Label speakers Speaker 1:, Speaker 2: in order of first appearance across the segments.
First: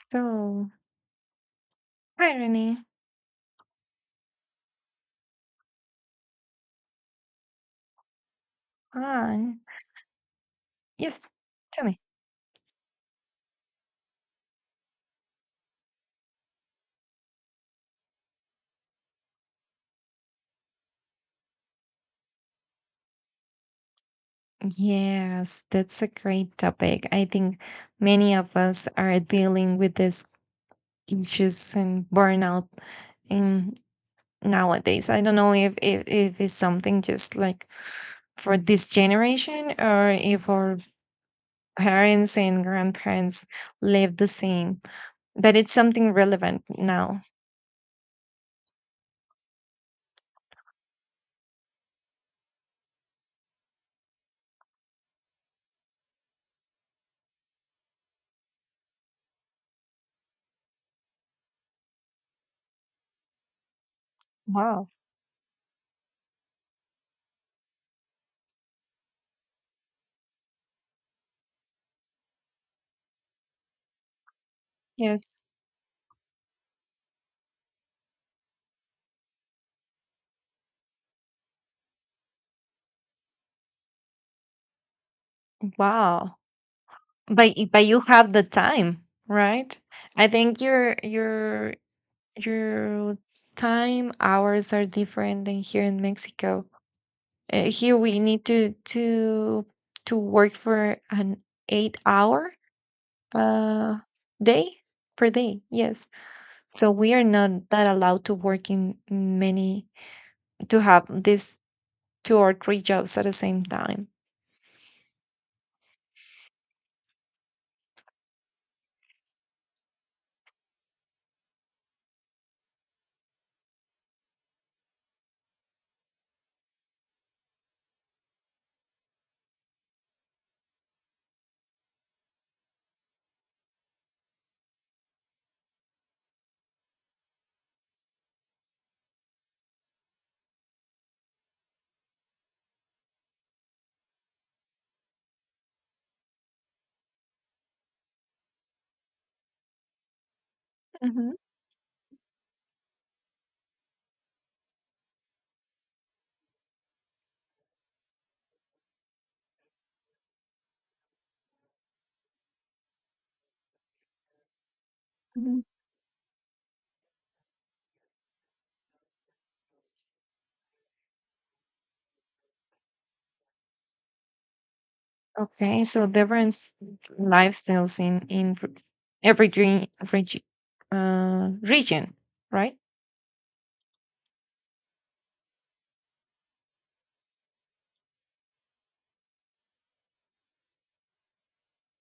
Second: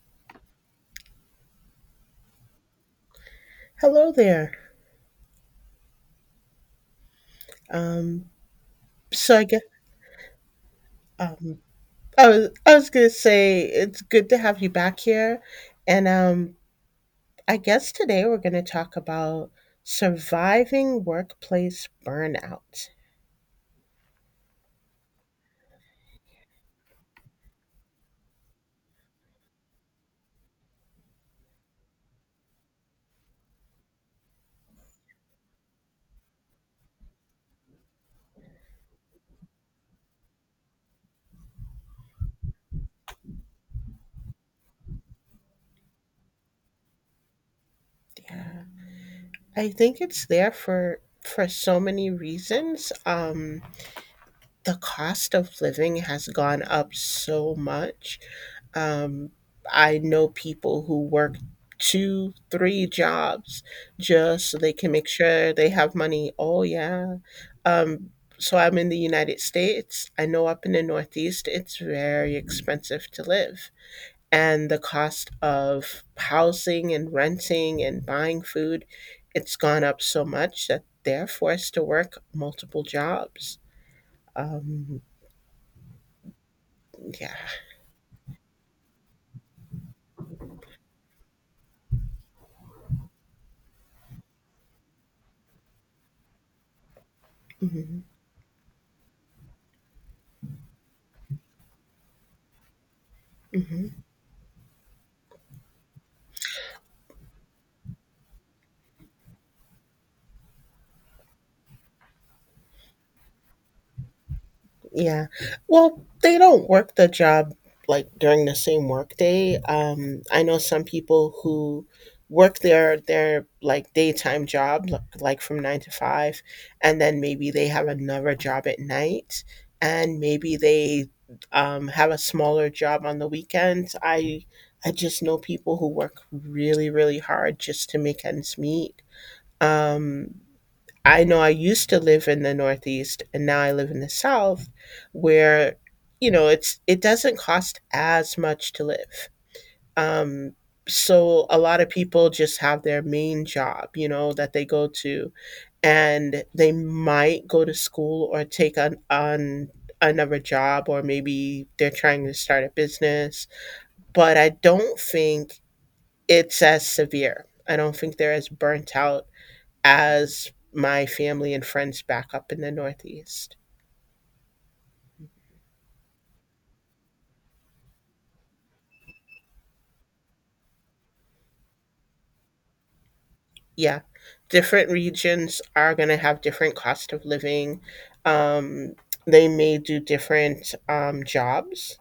Speaker 1: So, hi Renee.
Speaker 2: Hello there. Um, so I
Speaker 1: Hi.
Speaker 2: guess
Speaker 1: Yes,
Speaker 2: um,
Speaker 1: tell me.
Speaker 2: I was gonna say it's good to have you back here, and I guess today we're gonna talk about surviving workplace burnout.
Speaker 1: Yes, that's a great topic. I think many of us are dealing with these issues and burnout in nowadays. I don't know if it's something just like for this generation or if our parents and grandparents live the same, but it's something relevant now.
Speaker 2: Yeah, I think it's there for so many reasons. The cost of living has gone up so much. Um, I know people who work two, three jobs just so they
Speaker 1: Wow.
Speaker 2: can make sure they have money. Oh, yeah. Um, so I'm in the United States. I know up in the Northeast, it's very expensive to live. And the cost
Speaker 1: Yes.
Speaker 2: of housing and renting and buying food, it's gone up so much that they're forced to work multiple jobs. Um,
Speaker 1: Wow.
Speaker 2: yeah.
Speaker 1: But you have the time, right? I think your time hours are different than here in Mexico. Here
Speaker 2: hmm
Speaker 1: we need to work for an 8 hour
Speaker 2: hmm
Speaker 1: uh day per day, yes. So we are not that allowed to work in many, to have these two or three jobs at the same time.
Speaker 2: Yeah. Well, they don't work the job like during the same work day. I know some people who work their like daytime job like from nine to five, and then maybe they have another job at night, and maybe they have a smaller job on the weekends. I just know people who work really really hard just to make ends meet. Um, I know I used to live in the Northeast, and now I live in the South where, you know, it doesn't cost as much to live. Um
Speaker 1: Mhm,
Speaker 2: so a lot of people just have their main job, you know, that they go to, and they might go to school or take on another job or maybe they're trying to start a business, but I don't think
Speaker 1: mhm.
Speaker 2: it's as severe. I don't think they're as burnt out as my family and friends back up in the Northeast.
Speaker 1: Okay, so different lifestyles in every dream, regi- region, right?
Speaker 2: Yeah, different regions are going to have different cost of living. Um, they may do different jobs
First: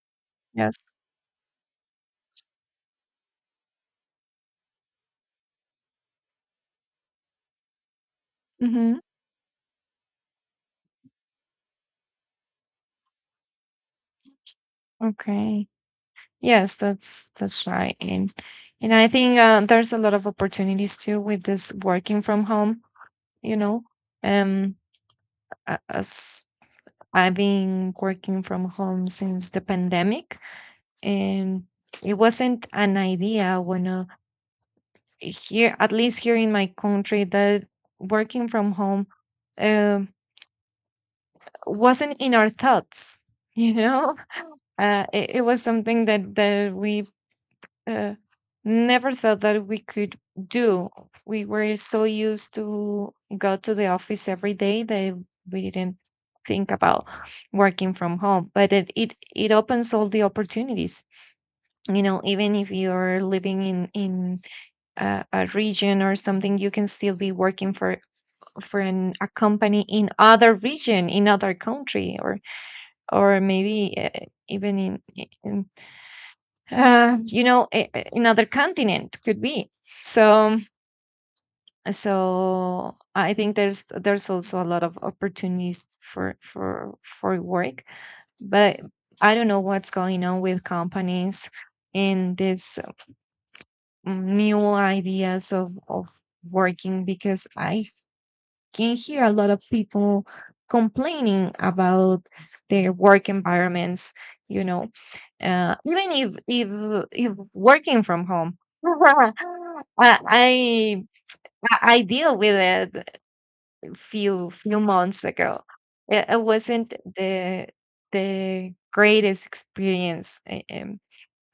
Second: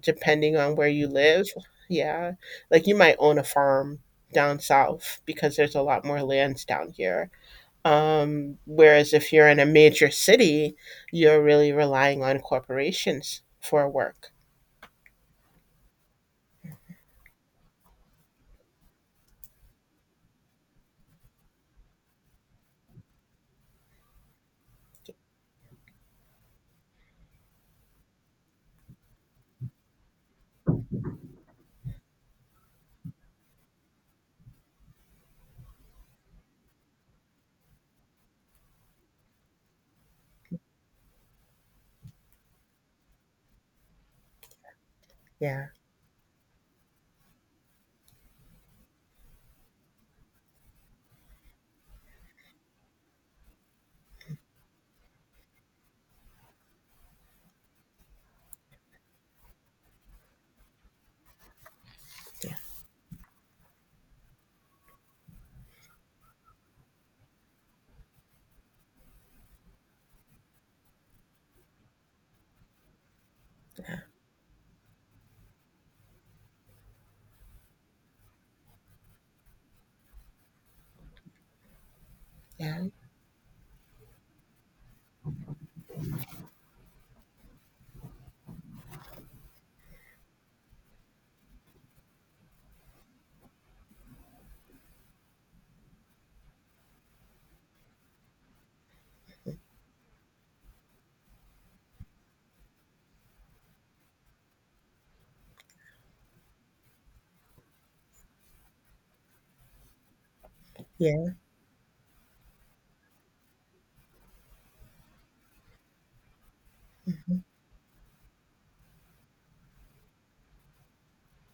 Speaker 2: depending on
Speaker 1: Yes.
Speaker 2: where you live. Yeah, like you might own a farm down south because there's a lot more lands down here.
Speaker 1: Mm-hmm.
Speaker 2: Whereas if you're in a major city, you're really relying on corporations for work.
Speaker 1: Okay. Yes, that's right. And I think there's a lot of opportunities too with this working from home, you know. Um as I've been working from home since the pandemic, and it wasn't an idea when here, at least here in my country, that working from home um wasn't in our thoughts, you know. It was
Speaker 2: Yeah,
Speaker 1: something that we uh, never thought that we could do. We were so used to go to the office every day that we didn't think about working from home. But it opens all the opportunities. You know, even if you're living in a region or something, you can still be working for a company in other region, in other country, or maybe
Speaker 2: yeah,
Speaker 1: even in you know, another continent could be. So,
Speaker 2: yeah,
Speaker 1: so I think there's also a lot of opportunities for work, but I don't know what's going on with companies in this new ideas of working because I can hear a lot of people complaining about their work environments, you know. Even if working from home, I, I
Speaker 2: yeah.
Speaker 1: I deal with it few few months ago. It wasn't
Speaker 2: Mhm,
Speaker 1: the greatest experience.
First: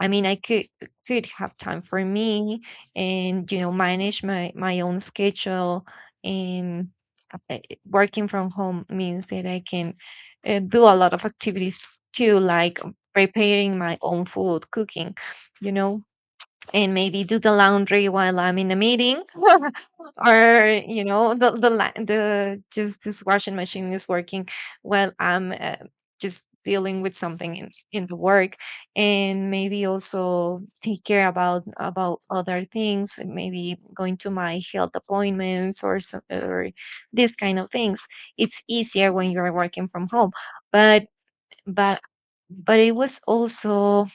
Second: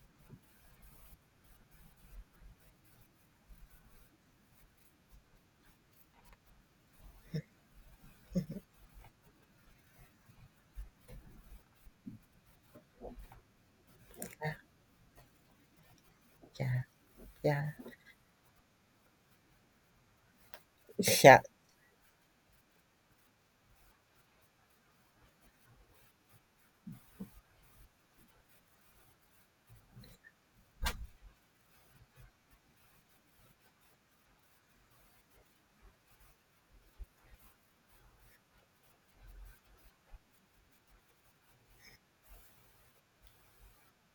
Speaker 1: I mean, I could have time for me and, you know, manage my my own schedule. And uh, uh, working from
Speaker 2: mhm,
Speaker 1: home means that I can do a lot of activities too, like preparing my own food, cooking. You know,
Speaker 2: yeah.
Speaker 1: and maybe do the
Speaker 2: Yeah.
Speaker 1: laundry while I'm in a meeting, or you know
Speaker 2: Yeah.
Speaker 1: the la- the just this washing machine is working while I'm just dealing with something in the work, and maybe also take care about other things and maybe going to my health appointments or some, or these kind of things. It's easier when you're working from home, but but but it was also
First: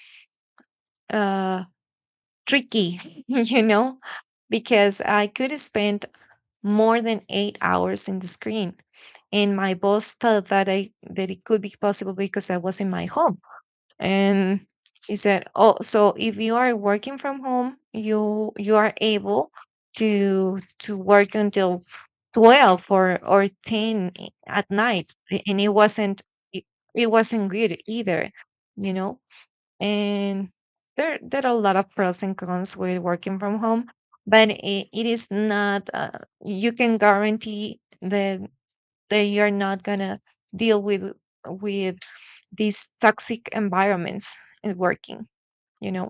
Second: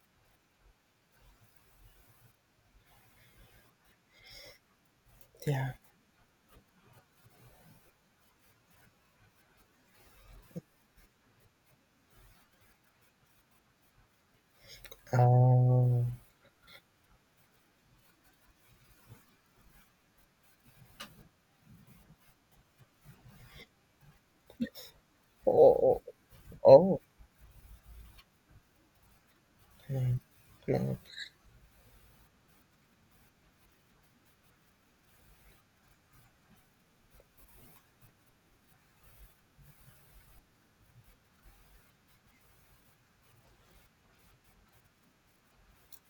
Speaker 1: uh tricky, you know, because I could
Speaker 2: Yeah.
Speaker 1: spend more than 8 hours in the screen. And my boss thought that I that it could be possible because I was in my home. And he said, "Oh,
Speaker 2: Oh.
Speaker 1: so if you are working from home, you are able to work until 12 or 10 at night."
Speaker 2: Oh.
Speaker 1: And it
Speaker 2: Oh.
Speaker 1: wasn't, it,
Speaker 2: Oh.
Speaker 1: it wasn't good either, you know.
Speaker 2: No.
Speaker 1: And
Speaker 2: No.
Speaker 1: there are a lot of pros and cons with working from home, but it is not you can guarantee that that you're not gonna deal with these toxic environments in working, you know.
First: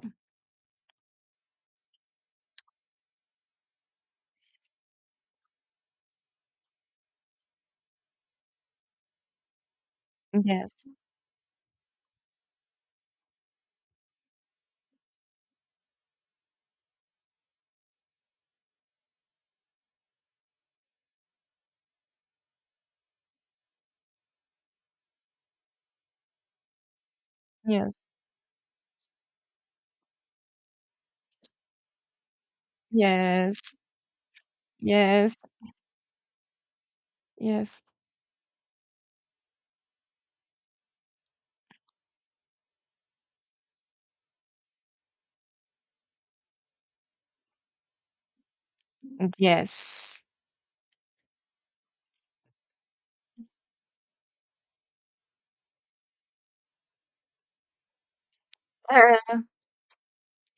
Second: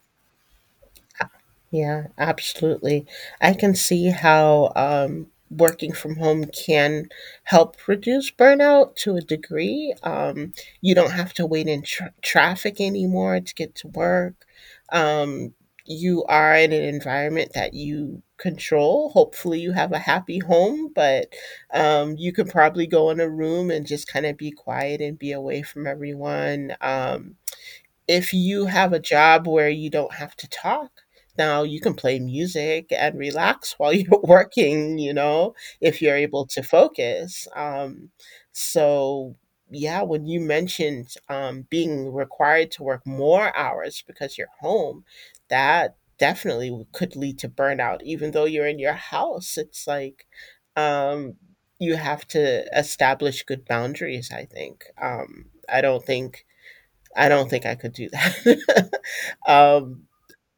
Speaker 2: Yeah, absolutely. I can see how working from home can help reduce burnout to a degree.
Speaker 1: Yes.
Speaker 2: You don't have to wait in traffic anymore to get to work. Um, you are in an environment that you control. Hopefully, you have a happy home, but you can probably go in a room and just kind of be quiet and be away from everyone.
Speaker 1: Yes.
Speaker 2: If you have a job where you don't have to talk, now you can play music and relax
Speaker 1: Yes.
Speaker 2: while you're working you
Speaker 1: Yes.
Speaker 2: know If you're able to focus,
Speaker 1: Yes.
Speaker 2: so yeah, when you mentioned being required to work more hours because you're home, that definitely could lead to burnout even though you're in your house. It's
Speaker 1: Yes.
Speaker 2: like, um, you have to establish good boundaries, I think. I don't think I don't think I could do that.
Speaker 1: Yes.
Speaker 2: um,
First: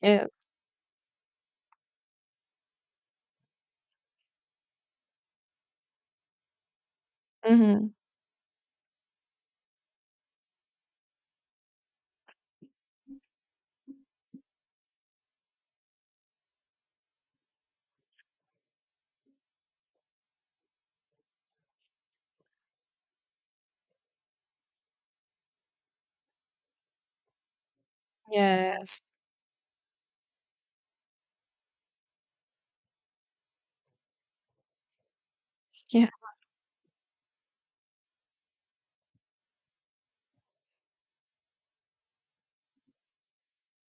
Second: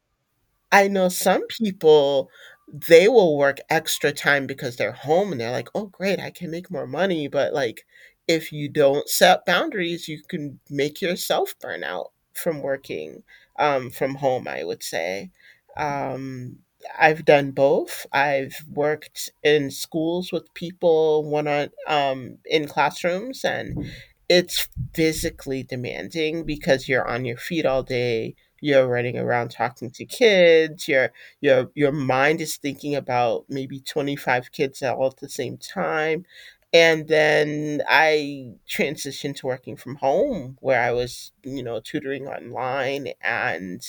Speaker 1: Yes.
Speaker 2: I know some people, they will work extra time because they're home, and they're like, "Oh, great, I can make more money." But, like,
Speaker 1: Hmm.
Speaker 2: if you don't set boundaries, you can make yourself burn out from working, from home, I would say. Um, I've done both. I've worked in schools with people one on in classrooms, and it's physically demanding because you're on your feet all day. You're
Speaker 1: Yes.
Speaker 2: running around talking to kids. Your mind is thinking about maybe 25 kids all at the same
Speaker 1: Yeah.
Speaker 2: time. And then I transitioned to working from home where I was, you know, tutoring online, and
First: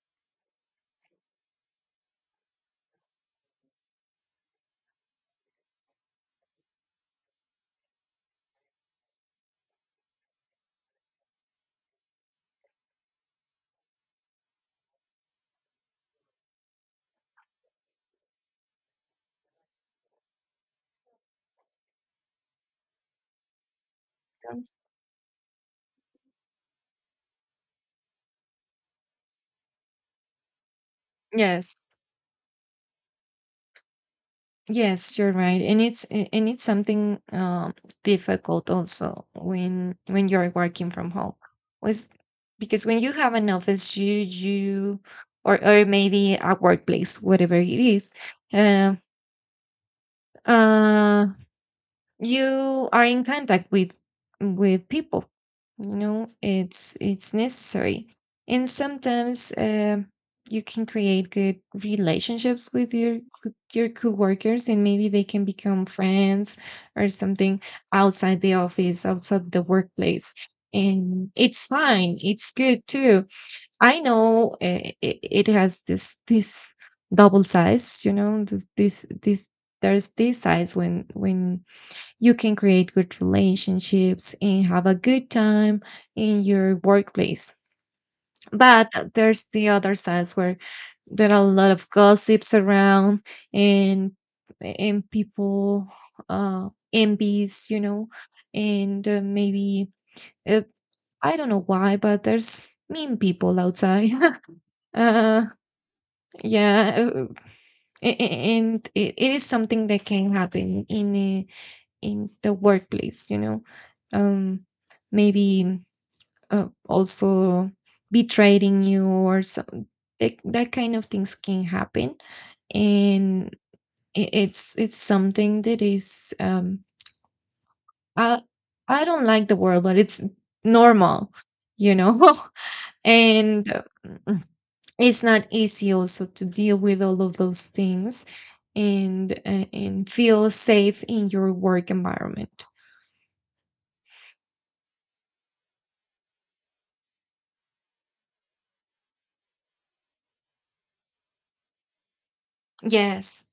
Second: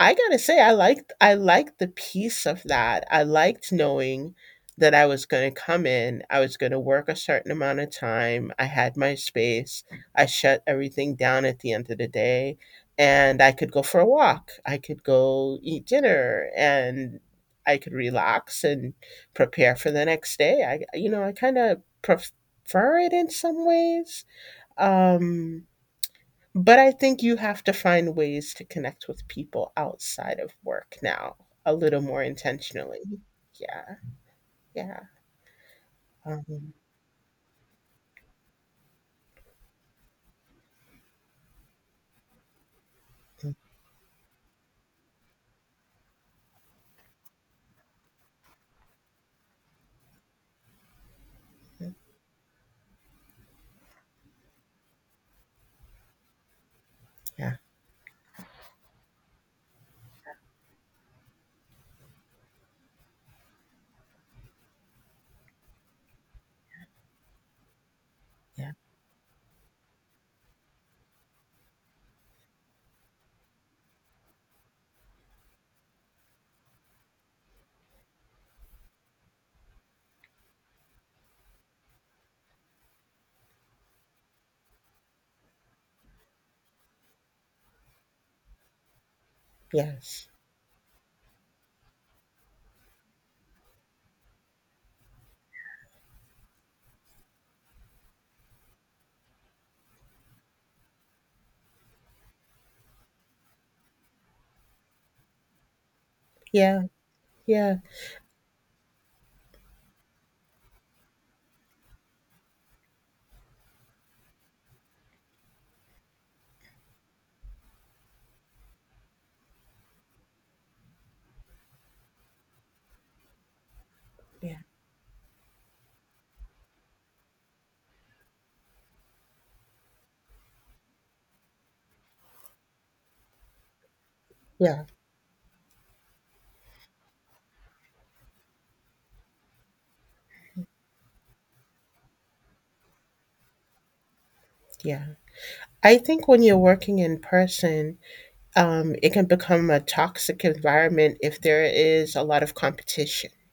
Speaker 2: I gotta say, I liked the peace of that. I liked knowing that I was gonna come in, I was gonna work a certain amount of time, I had my space, I shut everything down at the end of the day, and I could go for a walk, I could go eat dinner, and I could relax and prepare for the next day. I, you know, I kind of prefer it in some ways. Um, but I think you have to find ways to connect with people outside of work now a
Speaker 1: Yes.
Speaker 2: little more intentionally. Yeah, yeah.
Speaker 1: Yes, you're right, and and it's
Speaker 2: Um,
Speaker 1: something difficult also when you're working from home, was because when you have an office, you or maybe a workplace, whatever it is, uh, uh,
Speaker 2: mhm,
Speaker 1: you are in contact with people, you know, it's
Speaker 2: yeah,
Speaker 1: necessary. And sometimes you can create good relationships with your your coworkers, and maybe they can become friends or something outside the
Speaker 2: yeah,
Speaker 1: office, outside the workplace. And it's fine, it's good too. I know it has this this double size, you know, this there's this size when you can create good relationships and have a good time in your workplace. But there's the other
Speaker 2: yes.
Speaker 1: sides where there are a lot of gossips around, and and people envies, you know, and maybe uh, I don't know why, but there's mean people outside. uh yeah,
Speaker 2: Yeah,
Speaker 1: uh,
Speaker 2: yeah,
Speaker 1: and it is something that can happen in a in the workplace, you know. um Maybe also betraying you or some like that kind of things can happen, and
Speaker 2: yeah,
Speaker 1: it's something that is i I don't like the word, but it's normal, you know. And
Speaker 2: yeah,
Speaker 1: it's not easy also to deal with all of those things, and feel safe in your work environment.
Speaker 2: yeah. I think when you're working in person, it can become a toxic environment if there is a lot of competition.
Speaker 1: Yes.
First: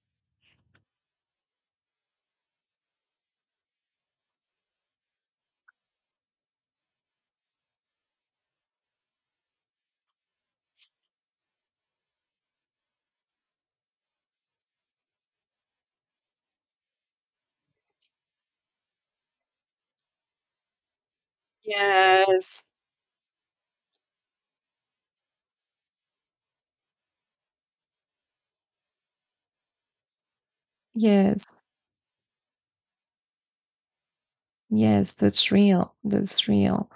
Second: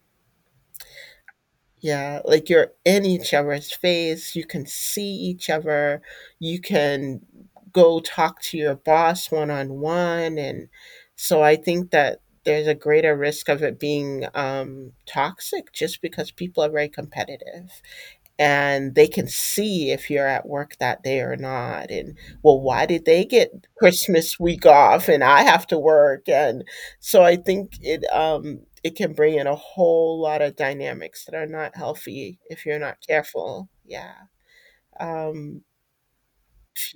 Speaker 2: Yeah, like you're in each other's face, you can see each other, you can go talk to your boss one on one. And so I think that there's a greater risk of it being toxic just because people are very competitive, and they can see if you're at work that day or not. And well,
Speaker 1: Yes.
Speaker 2: why did they get Christmas week off and I have to work? And so I think it, it can bring in a whole lot of dynamics that are
Speaker 1: Yes,
Speaker 2: not healthy if you're not careful. Yeah.
Speaker 1: yes, that's
Speaker 2: um
Speaker 1: real. That's real.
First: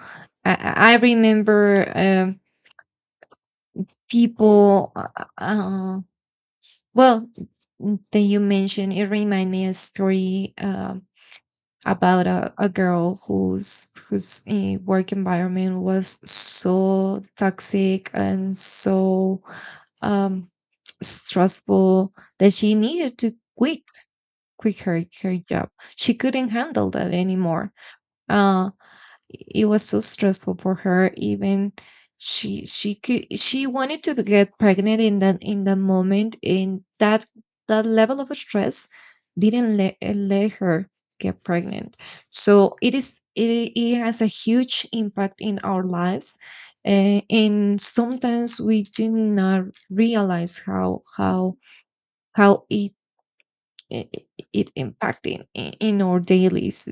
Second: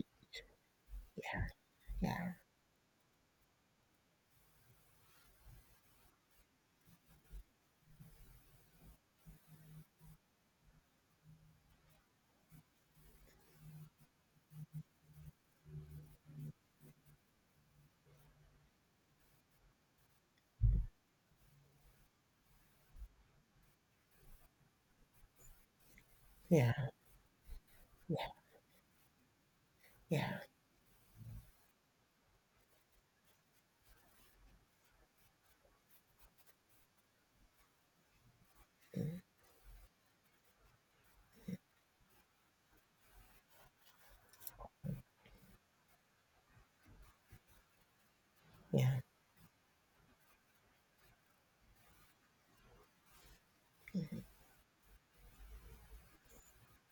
Speaker 1: I
Speaker 2: yeah.
Speaker 1: remember people. Uh, well, that you mentioned, it reminded me a story about a girl whose work environment was so toxic and so um, stressful that she needed to quit her her job. She couldn't
Speaker 2: Yeah.
Speaker 1: handle that anymore.
Speaker 2: Yeah.
Speaker 1: Uh, it was so
Speaker 2: Yeah.
Speaker 1: stressful for her, even she could, she wanted to get pregnant in that moment, and that that level of stress didn't let her get pregnant. So it is, it has a huge impact in our lives, and sometimes we
Speaker 2: Yeah,
Speaker 1: do not realize how it
Speaker 2: mm, yeah, mhm,
Speaker 1: it, it impacting in our dailies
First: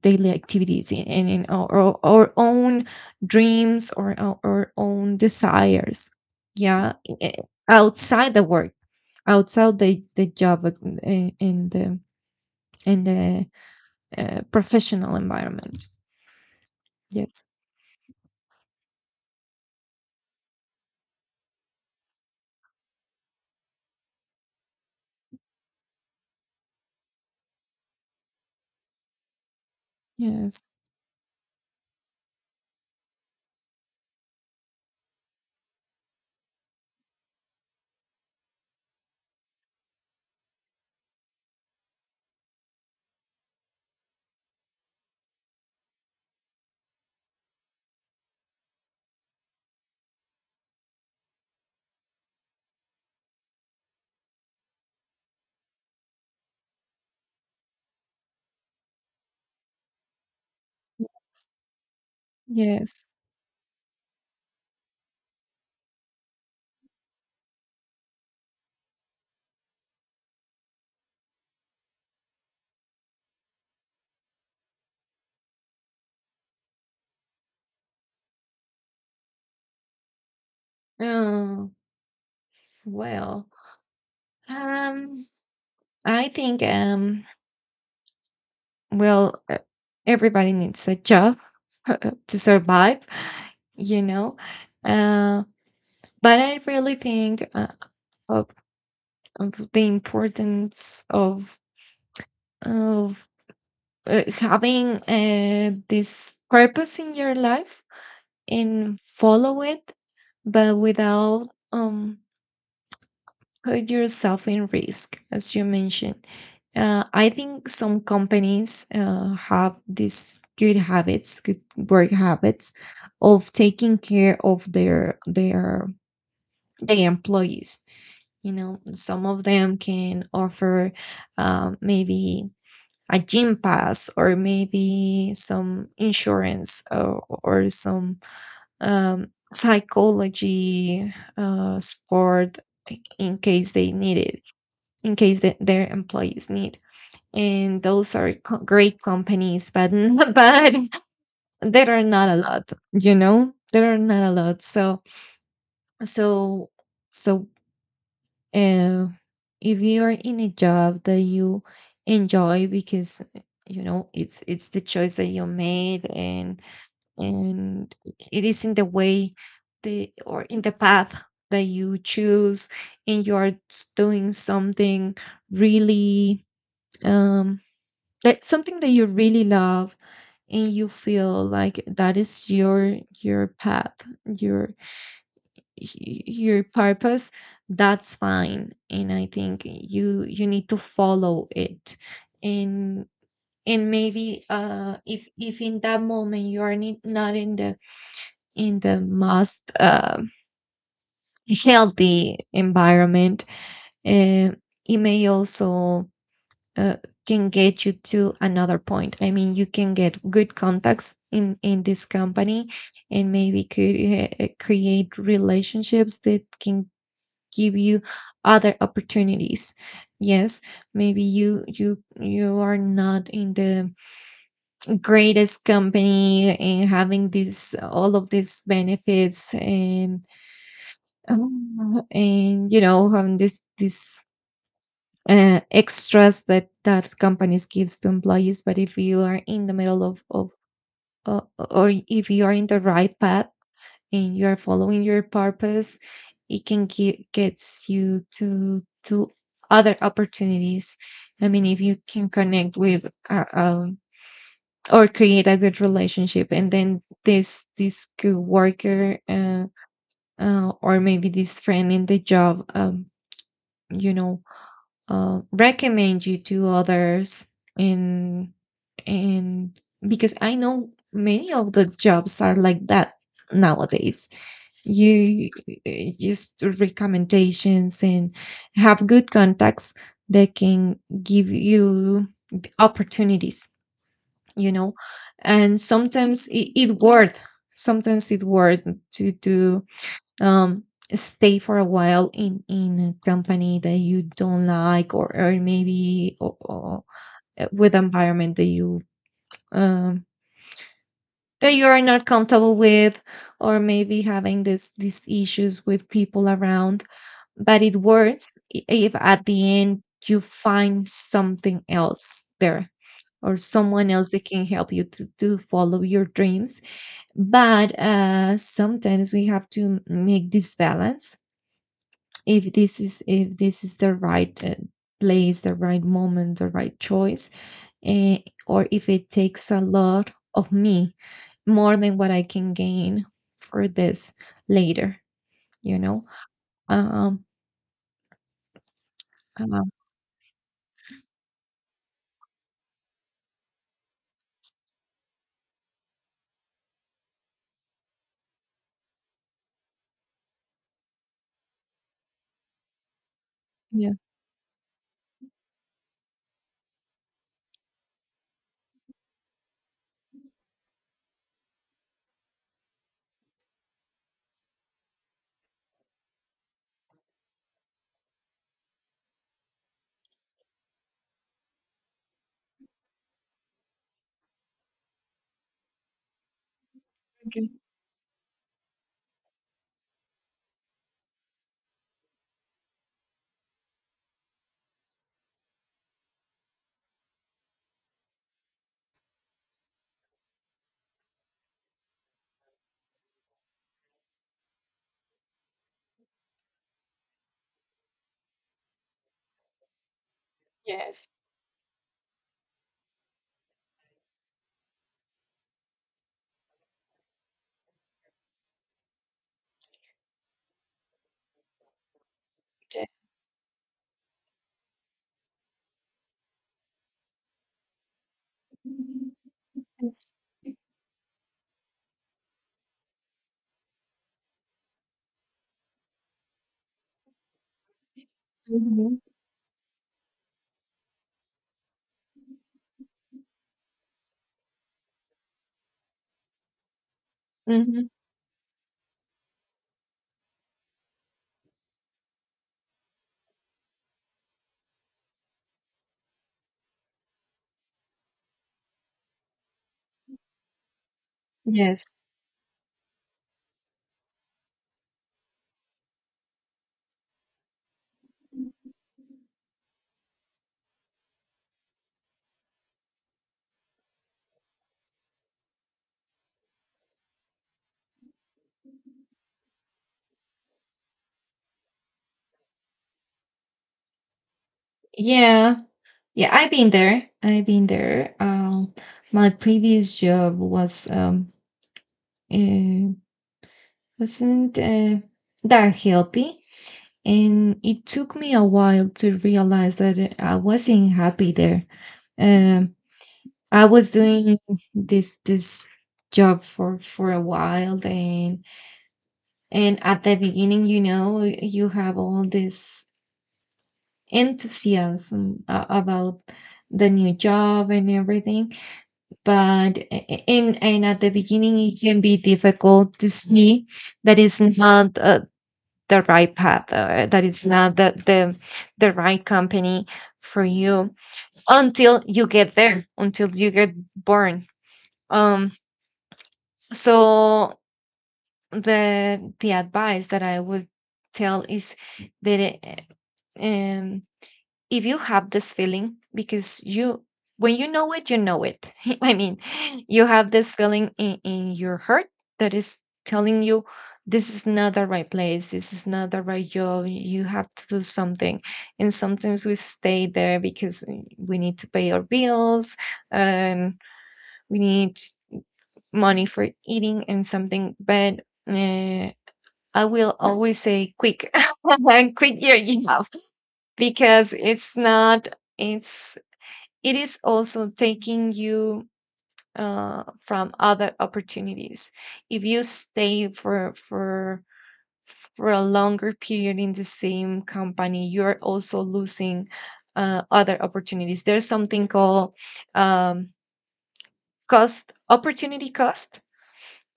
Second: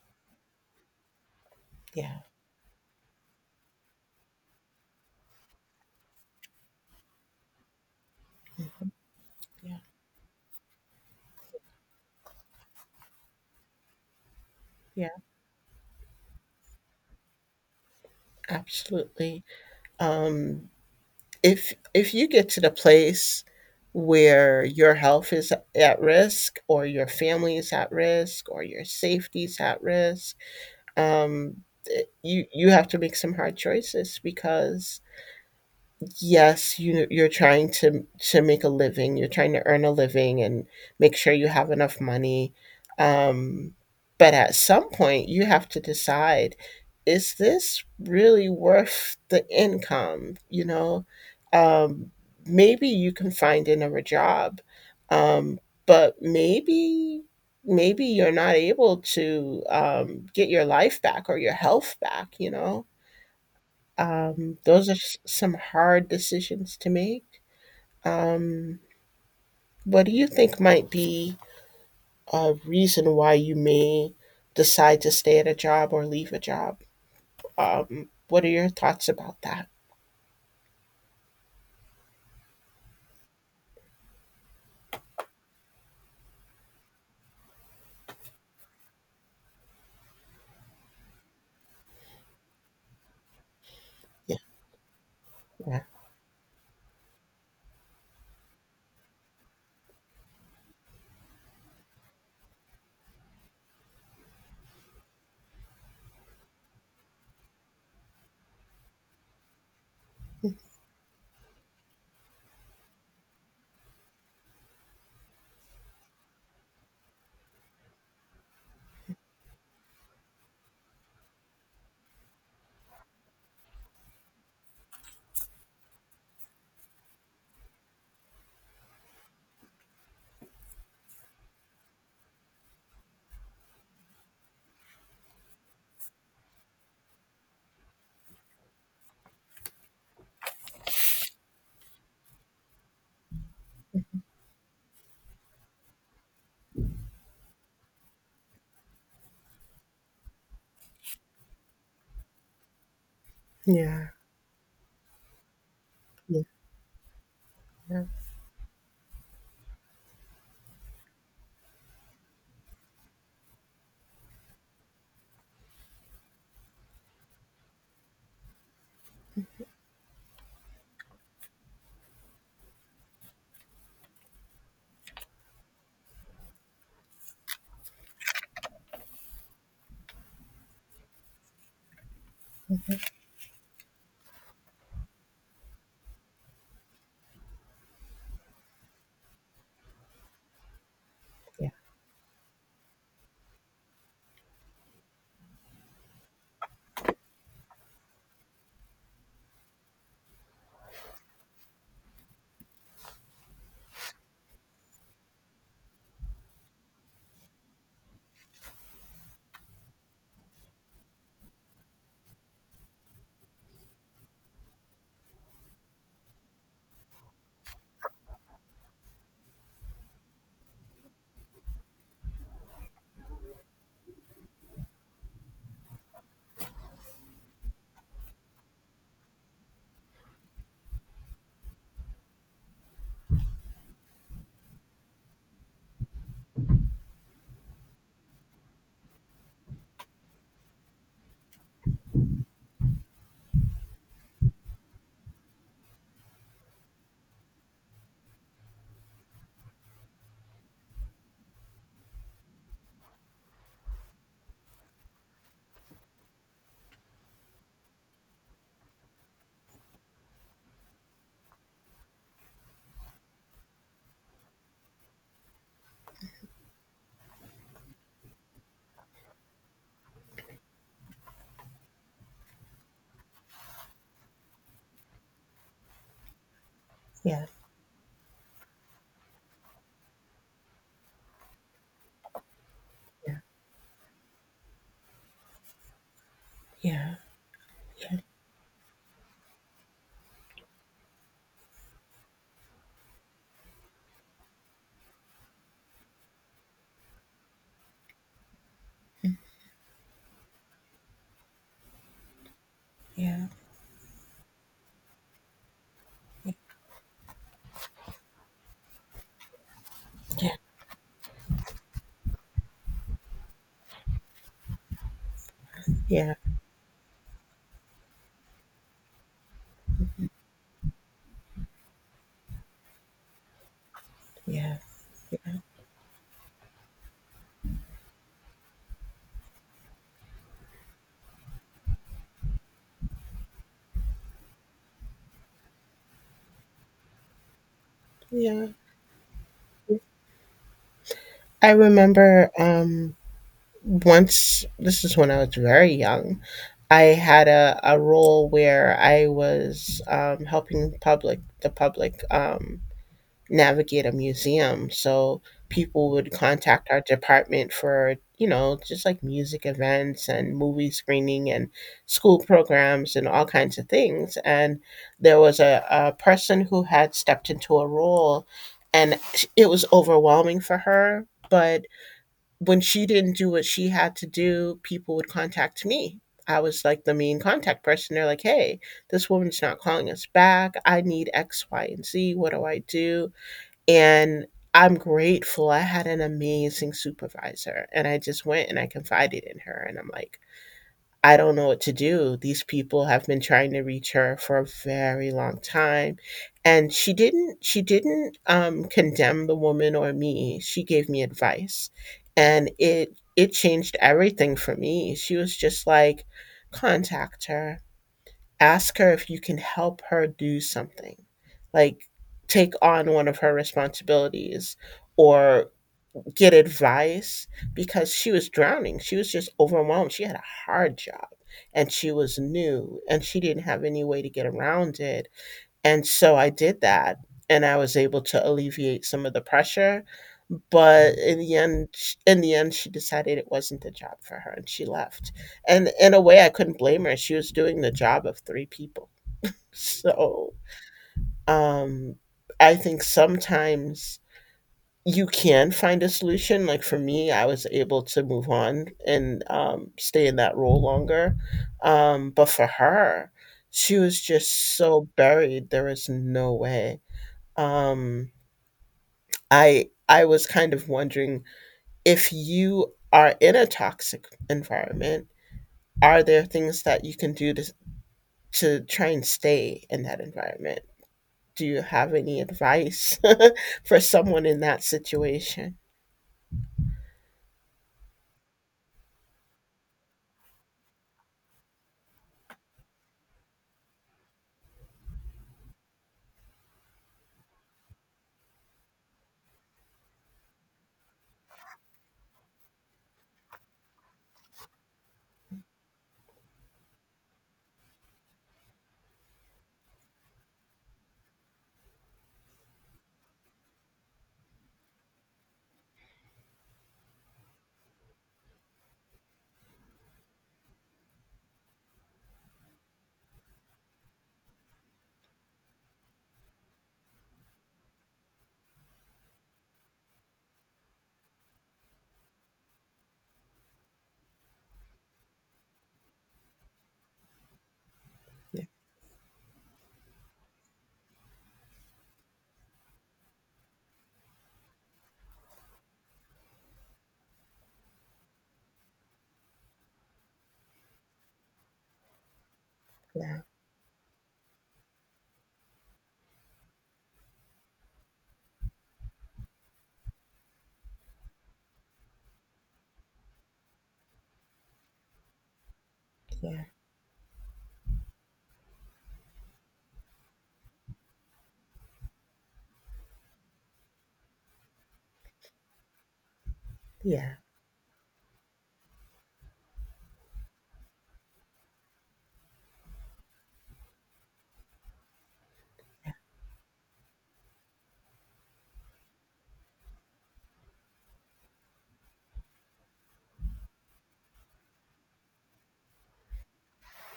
Speaker 1: daily activities in
Speaker 2: yeah,
Speaker 1: our own dreams or our own desires, yeah, i- outside the work,
Speaker 2: mhm,
Speaker 1: outside
Speaker 2: yeah.
Speaker 1: the job, in, in the in the
Speaker 2: Yeah,
Speaker 1: professional environment. Yes.
Speaker 2: absolutely. um if you get to the place where your health is at risk, or your family is at risk, or your safety is at risk,
Speaker 1: Yes.
Speaker 2: um, you you have to make some hard choices, because yes, you you're trying to make a living, you're trying to earn a living, and make sure you have enough money. um but at some point, you have to decide, is this really worth the income, you know? um Maybe you can find another job. um but maybe maybe you're not able to get your life back or your health back, you know?
Speaker 1: Yes.
Speaker 2: Those are some hard decisions to make. Um, what do you think might be a reason why you may decide to stay at a job or leave a job? What are your thoughts about that?
Speaker 1: Oh, well, um I think well, everybody needs a job to survive, you
Speaker 2: Yeah,
Speaker 1: know. Uh,
Speaker 2: yeah,
Speaker 1: but I really think of, of the importance of having this purpose in your life and follow it, but without put yourself in risk, as you mentioned. I think some companies have these good habits, good work habits, of taking care of their employees. You know, some of them can offer maybe a gym pass or maybe some insurance, or some um, psychology support in case they need it, in case that their employees need. And those are great companies, but but there are not a lot. You know, there are
Speaker 2: yeah,
Speaker 1: not a lot. So
Speaker 2: yeah,
Speaker 1: so so
Speaker 2: yeah,
Speaker 1: uh, if you are in a job that you enjoy because you know it's the choice that you made, and it is in the way the or in the path that you choose, and you're doing something really um that something that you really love, and you feel like that is
Speaker 2: mhm,
Speaker 1: your path, your your purpose, that's fine, and I think you you need to follow
Speaker 2: yeah,
Speaker 1: it. and and maybe if in that moment you are not in the in the most healthy environment, uh, it may also uh, can get you to another point. I mean, you can get good contacts in this company, and maybe could create relationships that can give you other opportunities. Yes, maybe you are not in the greatest company and having this all of these benefits and and, you know, having this this extras that that companies gives to employees, but if you are in the middle of uh, or if you are in the right path and you are following your purpose, it can gets you to other opportunities. I mean, if you can connect with or create a good relationship, and then this good worker, or maybe this friend in the job, you know, recommend you to others, and and because I know many of the jobs are like that nowadays. You uh, just do
Speaker 2: yeah,
Speaker 1: recommendations and have good contacts that can give you
Speaker 2: yeah,
Speaker 1: opportunities, you know. And sometimes
Speaker 2: yeah,
Speaker 1: it
Speaker 2: yeah,
Speaker 1: worth, sometimes it worth to do um, stay for a while in a company that you don't like, or maybe or with environment um, that you are not comfortable with, or maybe having this these issues with people around. But it works if at the end you
Speaker 2: yeah,
Speaker 1: find something else there, or someone else that can help you to follow your
Speaker 2: yeah,
Speaker 1: dreams. But sometimes we have to make this balance if this is the right
Speaker 2: yeah.
Speaker 1: place, the right moment, the right choice, eh, or if it takes a lot of me, more than what I can gain for this later, you know. um
Speaker 2: Yeah.
Speaker 1: uh,
Speaker 2: I remember once. This is when I was very young. I had a role where I was helping public the public navigate a
Speaker 1: yeah.
Speaker 2: museum. So people would contact our department for, you know, just like music events and movie screening and school programs and all kinds of things. And there was a person who had stepped into a role, and it was overwhelming for her. But when she didn't do what she had to do, people would contact me. I was like the main
Speaker 1: Good
Speaker 2: contact person. They're like, hey, this woman's not calling us back. I need X, Y, and Z. What do I do? And I'm grateful. I had an amazing supervisor, and I just went and I confided in her. And I'm like, I don't know what to do. These people have been trying to reach her for a very long time. And she didn't condemn the woman or me. She gave me advice. And it changed everything for me. She was just like, contact her. Ask her if you can help her do something. Like take
Speaker 1: day.
Speaker 2: on one of her responsibilities or get advice, because she was drowning. She was just overwhelmed. She
Speaker 1: Yes.
Speaker 2: had a hard job, and she was new, and she didn't have any way to get around it. And so I did that, and I was able to alleviate
Speaker 1: Mhm.
Speaker 2: some of the pressure. But in the end, she decided it wasn't the job for her, and she left. And in a way, I couldn't blame her. She was doing the
Speaker 1: Mhm.
Speaker 2: job of three people. So um, I think sometimes you can find a solution. Like for me, I was able to move on and stay in that role longer.
Speaker 1: Yes.
Speaker 2: But for her, she was just so buried. There was no way. Um, I was kind of wondering, if you are in a toxic environment, are there things that you can do to try and stay in that environment? Do you have any advice for someone in that situation?
Speaker 1: Yeah. Yeah, I've been there. I've been there. My previous job was uh, wasn't that healthy. And it took me a while to realize that I wasn't happy there. Um, I was doing this job for a while, and at the beginning, you know, you have all this enthusiasm about the new job and everything but and at the beginning it can be difficult to see that it's not the right path, that it's not the right company for you until you get there, until you get born. Um so
Speaker 2: Yeah,
Speaker 1: the advice that I would tell is that um, if you have this feeling, because you, when you know it, you know it, I mean, you have this feeling in your heart that is
Speaker 2: yeah,
Speaker 1: telling you this is not the right place, this is not the right job, you have to do something. And sometimes we stay there because we need to pay our bills, and we need money
Speaker 2: yeah.
Speaker 1: for eating and something, but uh, I will always say quick, quick, your job, because it's not, it's it
Speaker 2: Yeah.
Speaker 1: is also taking you from other opportunities. If you stay for a longer period in the same company, you're also losing other opportunities. There's something called um, cost, opportunity cost,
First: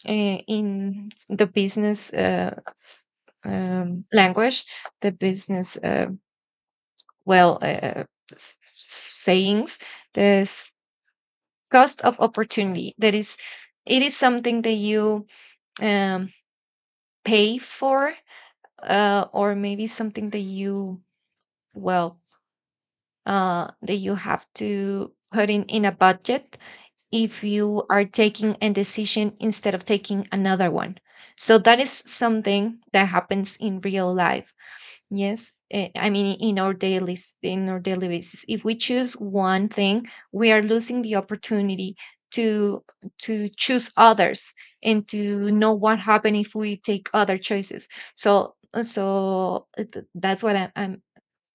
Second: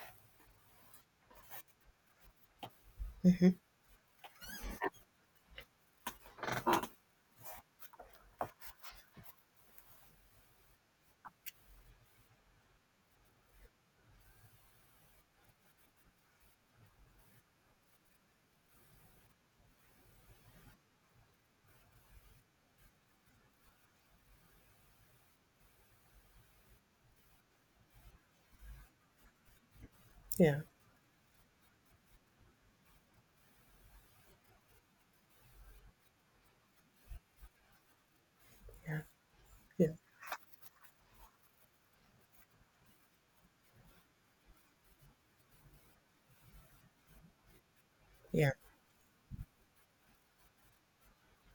Speaker 1: in the business
Speaker 2: hmm
Speaker 1: language, the business, well uh, sayings. There's cost of opportunity, that is, it is something that you um, pay for, or maybe something that you well that you have to put in a budget if you are taking a decision instead of taking
Speaker 2: Yeah,
Speaker 1: another one. So that is something that happens in real life. Yes, eh, I mean, in our daily, in our daily basis. If we
Speaker 2: yeah,
Speaker 1: choose one
Speaker 2: yeah,
Speaker 1: thing, we are losing the opportunity to to choose others, and to know what happened if we take other choices. So so th- that's what I'm. I'm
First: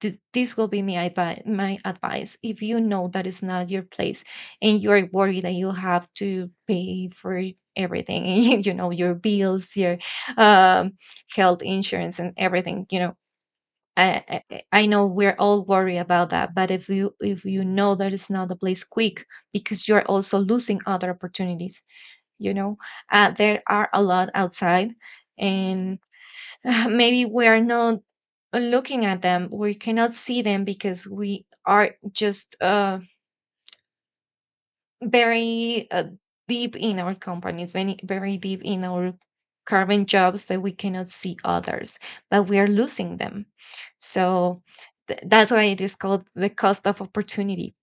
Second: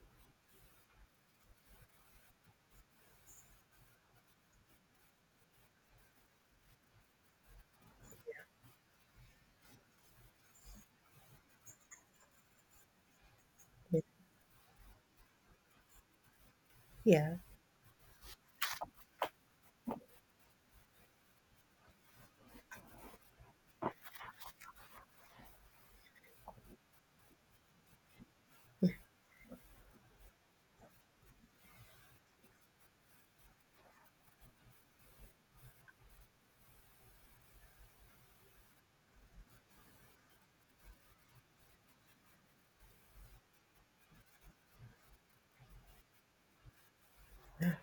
Speaker 1: th- This will be my advice. My advice: if you know that is not your place, and you're worried that you have to pay for everything, you know, your bills, your um, health insurance, and everything, you know, I know we're all worried about that, but if you,
Speaker 2: yeah,
Speaker 1: if you know that it's not the place, quick, because you're also losing other opportunities, you know, there are a lot outside, and maybe we are not looking at them. We cannot see them because we are just very deep in our companies, very, very deep in our current jobs, that we cannot see others, but we are losing them. So that's why it is called the cost of
Speaker 2: yeah,
Speaker 1: opportunity,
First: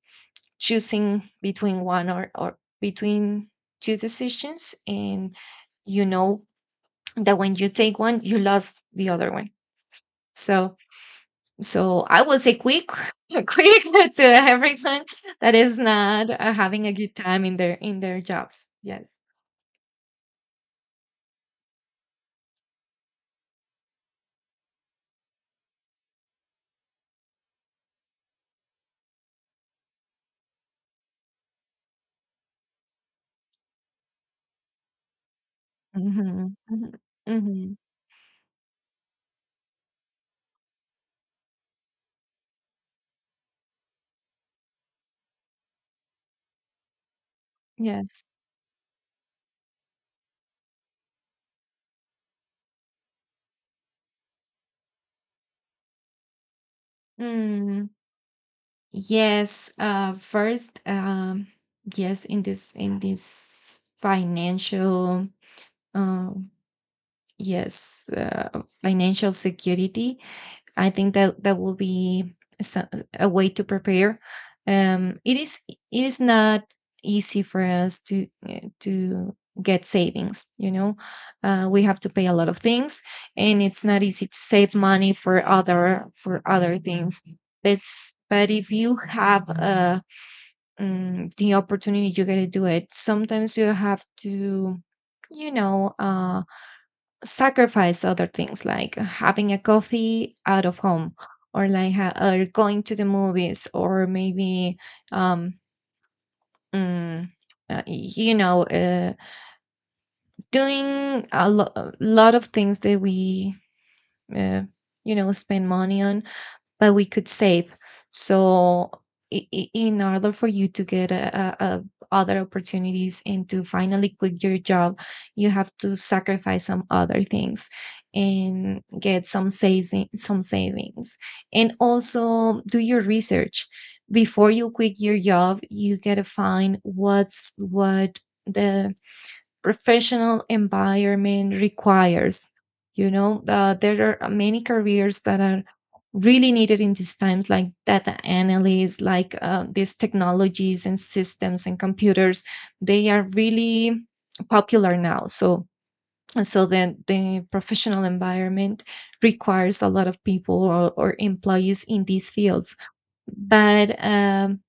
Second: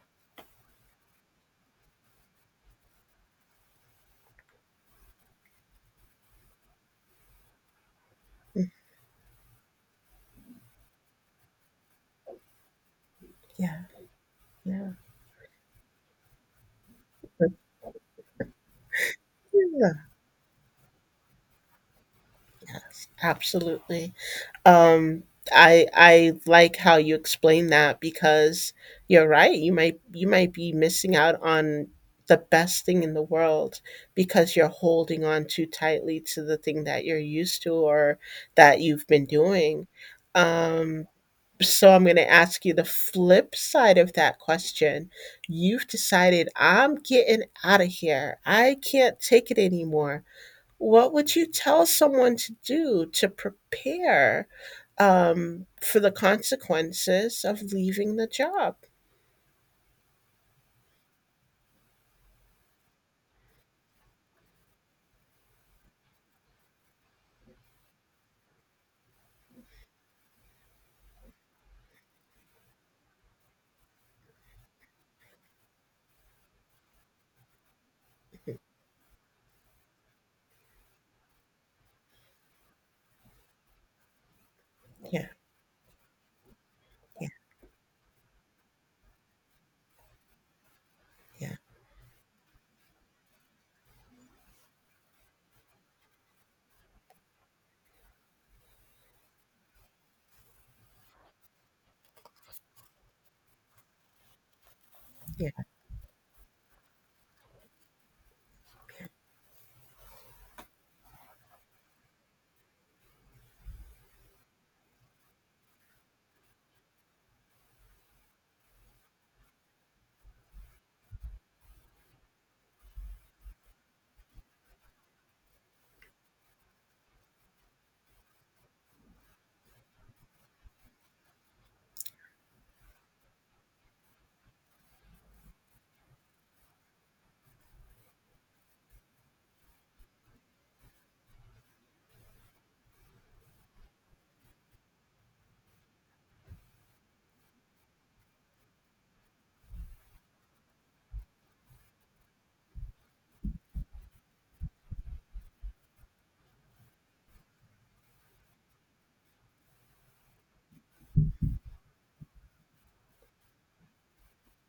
Speaker 1: choosing between one, or between two decisions. And you know that when you take one, you lost the other one. So I will say quick, quick,
Speaker 2: yeah,
Speaker 1: to
Speaker 2: yeah,
Speaker 1: everyone that is not having a good time in their jobs. Yes.
Speaker 2: yeah. Yes, absolutely. Um, I like how you explain that, because you're right. You might be missing out on the best thing in the world because you're holding on too tightly to
Speaker 1: Mm-hmm.
Speaker 2: the thing
Speaker 1: Mm-hmm.
Speaker 2: that you're used to
Speaker 1: Hmm.
Speaker 2: or that you've been doing. Um, So I'm going to ask you the flip side of that question. You've decided, I'm getting out of
Speaker 1: Yes.
Speaker 2: here. I can't take it anymore. What would you tell someone to do to prepare for the consequences of
Speaker 1: Mm.
Speaker 2: leaving the job?
Speaker 1: Yes. First, yes, in this financial, um, yes, financial security. I think that that will be so- a way to prepare. It is, it is not easy for us to get savings. You know, we have to pay a lot of things, and it's not easy to save money
Speaker 2: Yeah,
Speaker 1: for other, for other things.
Speaker 2: yeah,
Speaker 1: It's, but if you have the
Speaker 2: yeah,
Speaker 1: opportunity, you gotta do it. Sometimes you have to, you know, sacrifice other things, like having a coffee out of home, or like or going to the movies, or maybe
Speaker 2: yeah,
Speaker 1: um
Speaker 2: yeah,
Speaker 1: mm, you know, doing a lot of things that we, uh, you know, spend money on, but we could save. So, in order for you to get a other opportunities and to finally quit your job, you have to sacrifice some other things and get some saving, some savings, and also do your research. Before you quit your job, you gotta find what's what the professional environment requires. You know, there are many careers that are really needed in these times, like data analysts, like these technologies and systems and computers, they are really popular now, so, and so then the professional environment requires a lot of people, or employees in these fields. But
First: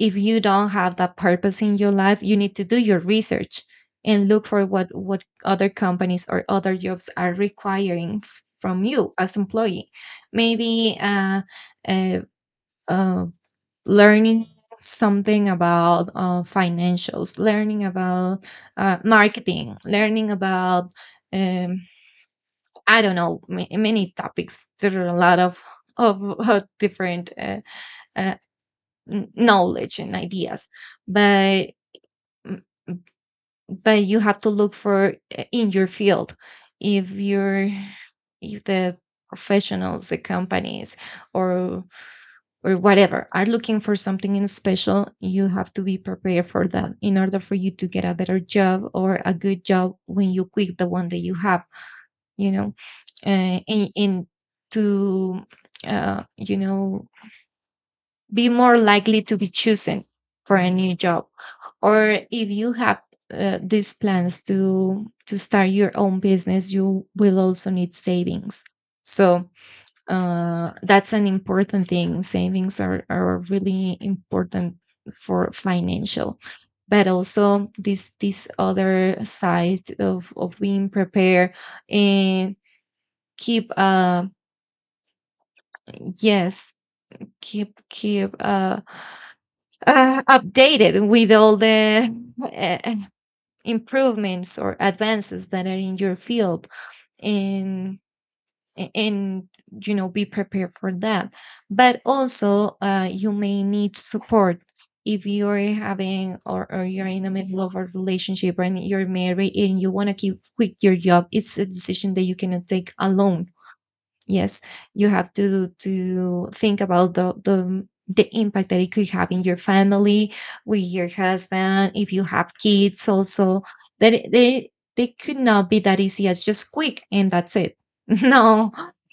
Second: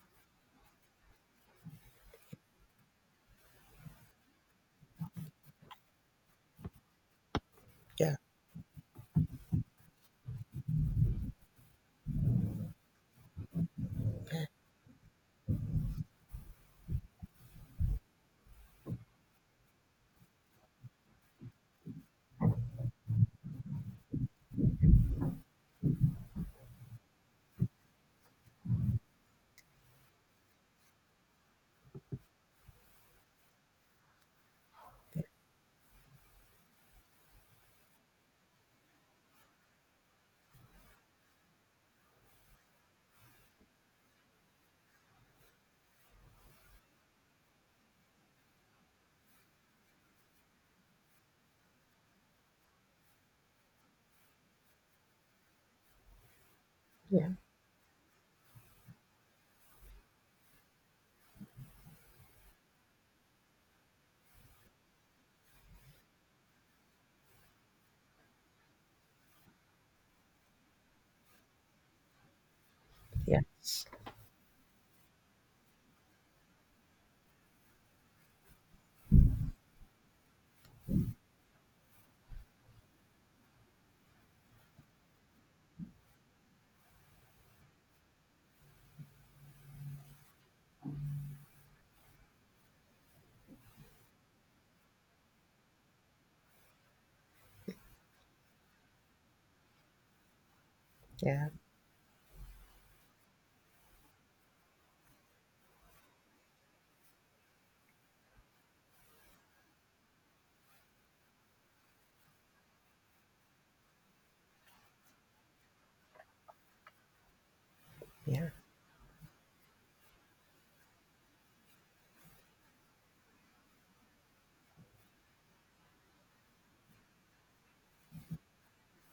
Speaker 1: if you don't have that purpose in your life, you need to do your research and look for what other companies or other jobs are requiring from you as employee. Maybe uh, uh,
Speaker 2: yeah,
Speaker 1: learning something about financials, learning about marketing, learning about, um, I don't know, many topics. There are a lot of different uh, knowledge and ideas, but, mm, but you have to look for in your field. If you're, if the professionals, the companies, or or whatever, are looking for something in special, you have to be prepared for that in order for you to get a better job or a good job when you quit the one that you have, you know, and to, you know,
Speaker 2: yeah, yeah,
Speaker 1: be more likely to be chosen for a new job. Or if you have these plans to start your own business, you will also need savings. So, that's an important thing. Savings are
Speaker 2: yes,
Speaker 1: really important for financial, but also this other side of being prepared, and keep, yes keep, keep updated with all the uh, improvements or advances that are in your field, and and, you know, be prepared for that.
Speaker 2: yeah,
Speaker 1: But also, you may need support if you're having, or you're in the middle of a relationship, and you're married, and you want to keep quit your job, it's a decision that you cannot take alone. Yes, you have to think about the
Speaker 2: yeah,
Speaker 1: impact that it could have in your family, with your husband, if you have kids also. That they could not be that easy as just quick and that's it. No,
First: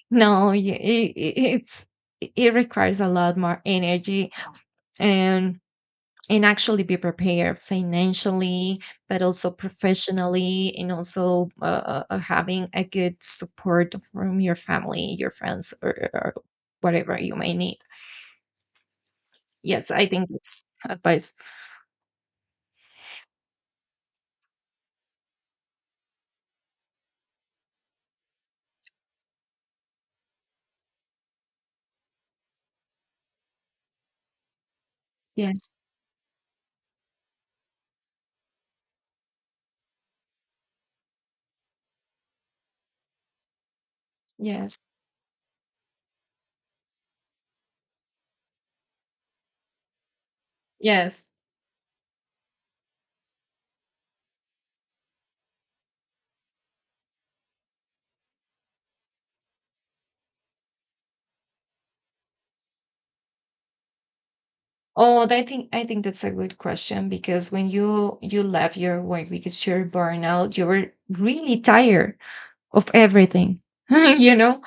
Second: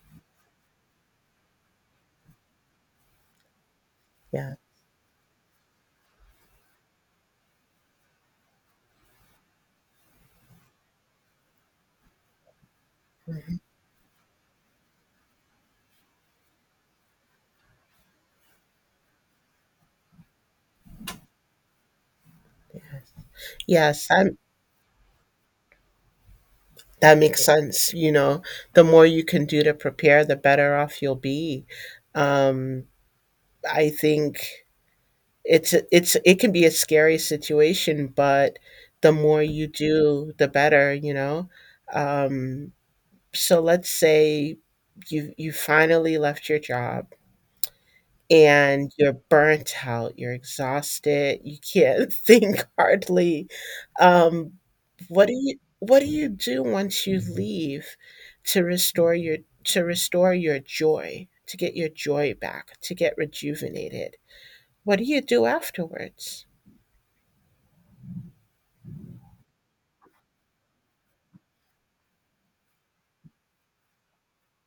Speaker 1: no, it it's it requires a lot more energy,
Speaker 2: yeah.
Speaker 1: and and actually be prepared financially, but also professionally, and also, having a good
Speaker 2: Mhm.
Speaker 1: support from your family, your friends, or whatever you may need. Yes, I think that's advice.
Speaker 2: Yes, I'm— that makes sense, you know, the more you can do to prepare, the better off you'll be. Um, I think
Speaker 1: Yes,
Speaker 2: it's it can be a scary situation, but the more you do, the better, you know? Um, so let's say
Speaker 1: yes,
Speaker 2: you finally left your job and you're burnt out, you're
Speaker 1: yes.
Speaker 2: exhausted, you can't think hardly. Um, what do you do once you leave to restore your to restore your joy, to get your joy back, to get rejuvenated? What do you
Speaker 1: Oh,
Speaker 2: do
Speaker 1: I think that's a
Speaker 2: afterwards?
Speaker 1: good question, because when you left your work because you're burnout, you were really tired of everything. You know,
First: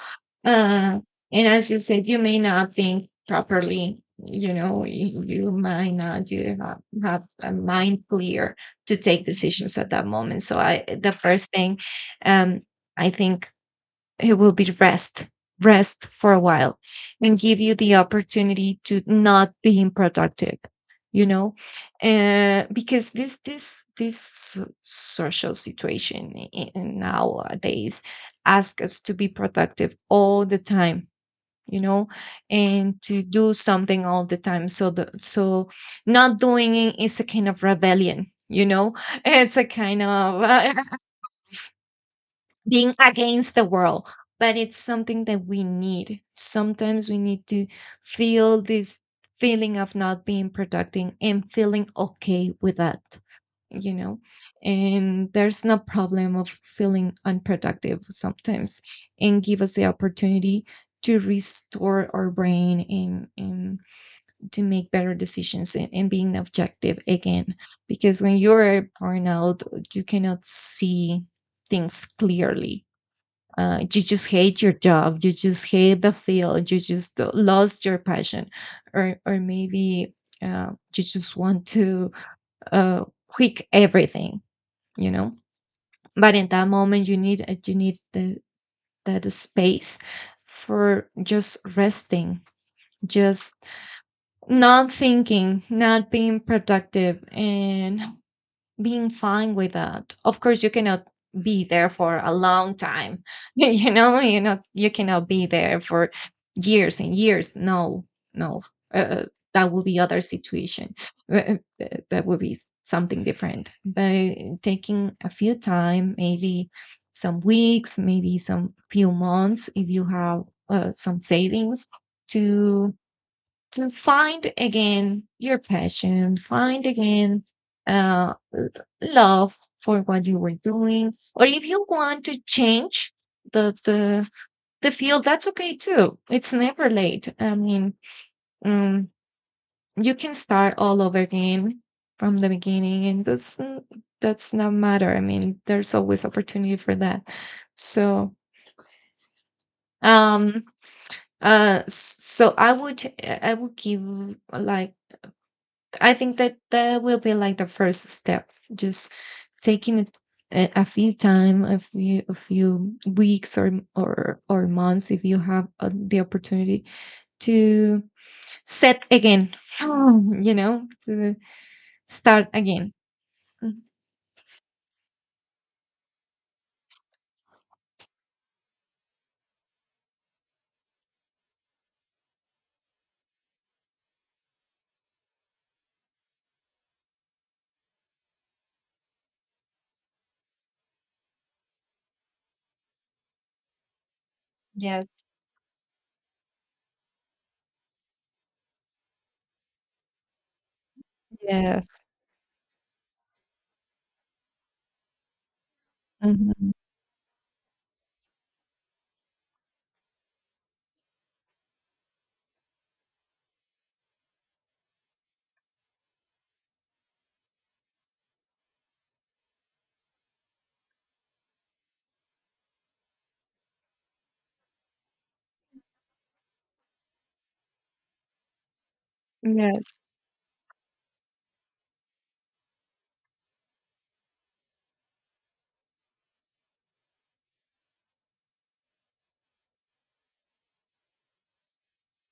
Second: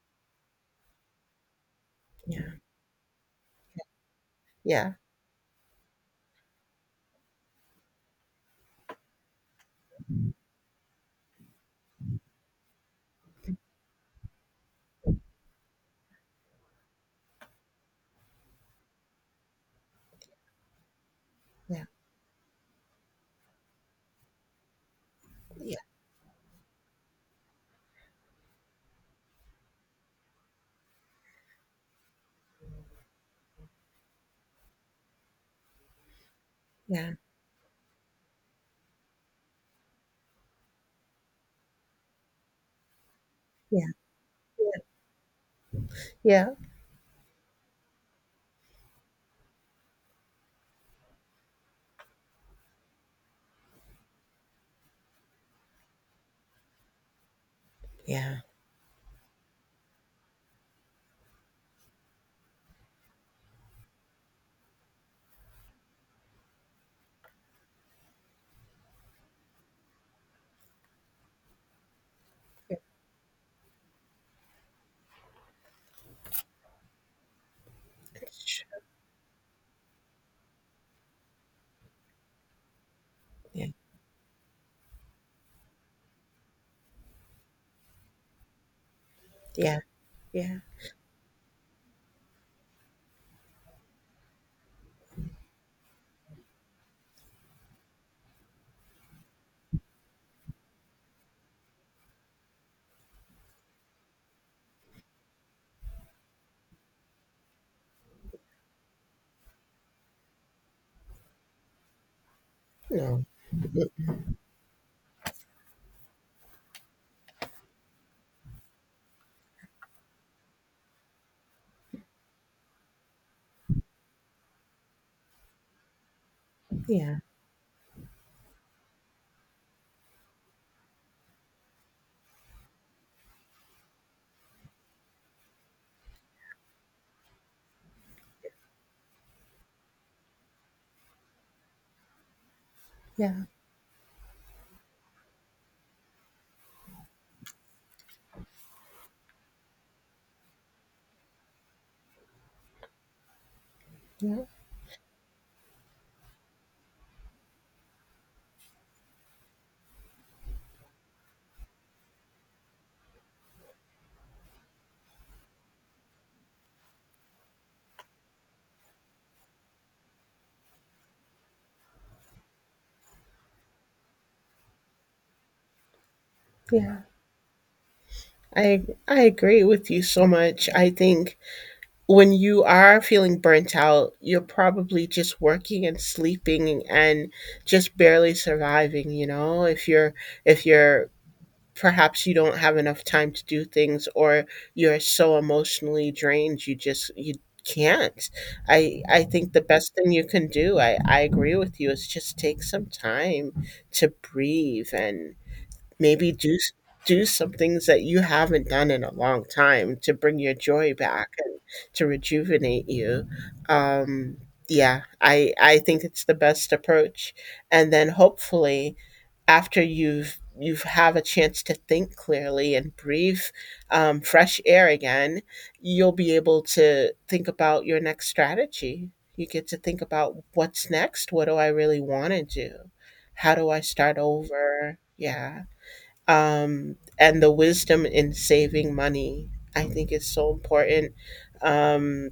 Speaker 1: uh, and as you said, you may
Speaker 2: Yeah.
Speaker 1: not think properly, you know,
Speaker 2: Yeah.
Speaker 1: you might not, have a mind clear to take decisions at that moment. So, I the first thing, um I think it will be rest. Rest for a while, and give you the opportunity to not being productive, you know,
Speaker 2: Yeah.
Speaker 1: because this so, social
Speaker 2: Yeah.
Speaker 1: situation in nowadays asks us to be productive all the time, you know, and to do something all the time. So the, so not doing it is a kind of rebellion, you know, it's a kind of being against the world, but it's something that we
Speaker 2: Yeah.
Speaker 1: need.
Speaker 2: Yeah.
Speaker 1: Sometimes we need to feel this feeling of not being productive and feeling okay with that, you know, and there's no problem of feeling unproductive
Speaker 2: Yeah.
Speaker 1: sometimes, and give us the opportunity to restore our brain, and to make better decisions, and being objective again. Because when you're burnout, you cannot see things clearly. You just hate your job, you just hate the field, you just lost your passion,
Speaker 2: Sh-
Speaker 1: or maybe you just want to quit
Speaker 2: Yeah.
Speaker 1: everything, you know. But in that moment you need, you need the, that
Speaker 2: Yeah.
Speaker 1: space
Speaker 2: Yeah.
Speaker 1: for just resting, just not thinking, not being productive, and being fine with that. Of course, you cannot be there for a long time. You know, you know, you cannot be there for years and years. No, no, uh, uh, that would be other situation. That would be something
Speaker 2: No.
Speaker 1: different. But taking a few time, maybe some weeks, maybe some few months, if you have some savings, to to find again your passion, find
Speaker 2: Yeah.
Speaker 1: again uh, love for what you were doing. Or if you want to change the the the field, that's okay too. It's never late. I mean, um, you can start all over again from the beginning, and
Speaker 2: Yeah.
Speaker 1: that's that's not matter. I mean, there's always opportunity for that. So, um, so I would, I would give
Speaker 2: Yeah.
Speaker 1: like, I think that that will be like the first step, just taking it a few time, a few weeks, or months if you have the opportunity to set again, you know, to start again. Mhm.
Speaker 2: Yeah. I I agree with you so much. I think when you are feeling burnt out, you're probably just working and sleeping and just barely surviving, you know? If you're perhaps you don't have enough time to do things or you're
Speaker 1: Yes,
Speaker 2: so emotionally drained you just you can't. I think the best thing you can do, I agree with you,
Speaker 1: yes.
Speaker 2: is just take some time to breathe and maybe do s-
Speaker 1: Mhm.
Speaker 2: do some things that you haven't done in a long time to bring your joy back and to rejuvenate you. Um, yeah, I think it's the best approach. And then hopefully after you have a chance to think clearly and breathe fresh air again, you'll be able to think about your next strategy. You get to think
Speaker 1: Yes,
Speaker 2: about what's next. What do I really want to do? How do I start over? Yeah, and the wisdom in saving money I think is so important. um,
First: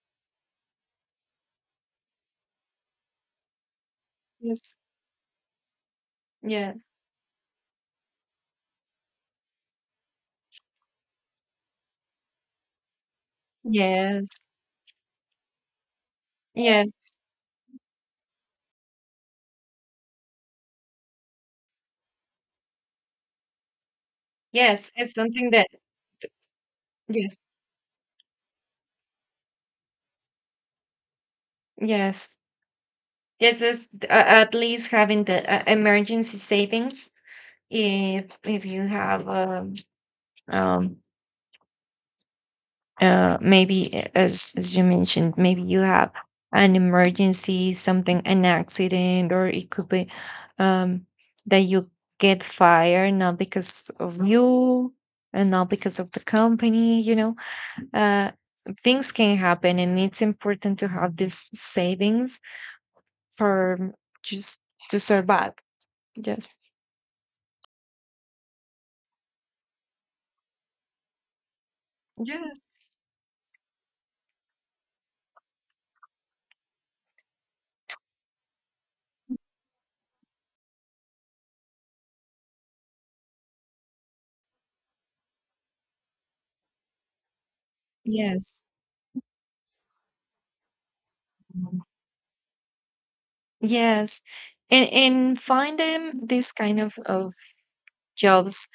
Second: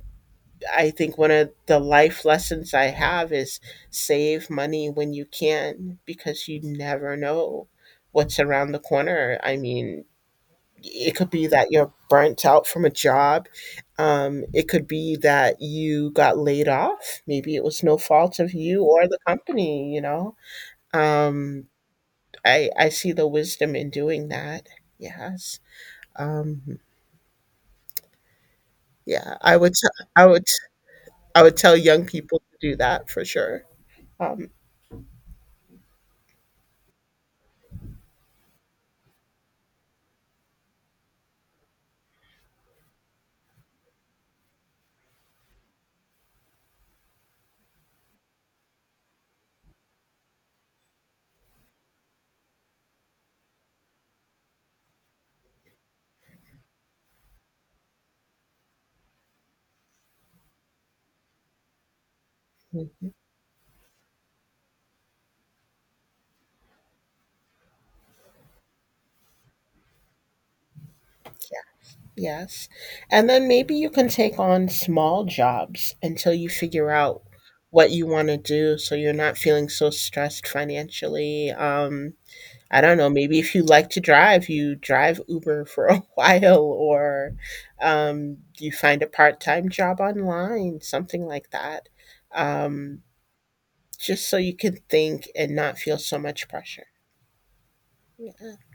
Speaker 2: I think one of the life lessons I have is save
Speaker 1: yes.
Speaker 2: money when you can, because you
Speaker 1: Yes.
Speaker 2: never know what's around the corner. I mean, it could be that you're burnt out from a job.
Speaker 1: Yes,
Speaker 2: It could be that you got laid
Speaker 1: yes.
Speaker 2: off, maybe it was no fault of you or the company, you know. um, I see the wisdom in doing that.
Speaker 1: Yes, it's something
Speaker 2: Yes.
Speaker 1: that,
Speaker 2: um,
Speaker 1: yes,
Speaker 2: yeah, I would t- I would tell young people
Speaker 1: yes,
Speaker 2: to do that for
Speaker 1: yes.
Speaker 2: sure.
Speaker 1: Is
Speaker 2: Um,
Speaker 1: at least having the emergency savings. If you have, um maybe, as you mentioned, maybe you have an emergency, something, an accident, or it could be um that you get fired, not because of you, and not because of the company, you know, uh things can happen, and it's important to have these savings
Speaker 2: mhm,
Speaker 1: for just to survive. Yes.
Speaker 2: yeah, yes.
Speaker 1: Yes.
Speaker 2: And then maybe you can take on small jobs until you figure out what you want to do, so you're not feeling so stressed financially. I don't know, maybe if you like to drive, you drive Uber for a while, or
Speaker 1: Yes.
Speaker 2: you find a part-time job online, something like that. Um,
Speaker 1: Yes,
Speaker 2: Just so you can think
Speaker 1: and
Speaker 2: and not
Speaker 1: find
Speaker 2: feel so
Speaker 1: them
Speaker 2: much
Speaker 1: this kind
Speaker 2: pressure.
Speaker 1: of
Speaker 2: Yeah.
Speaker 1: jobs,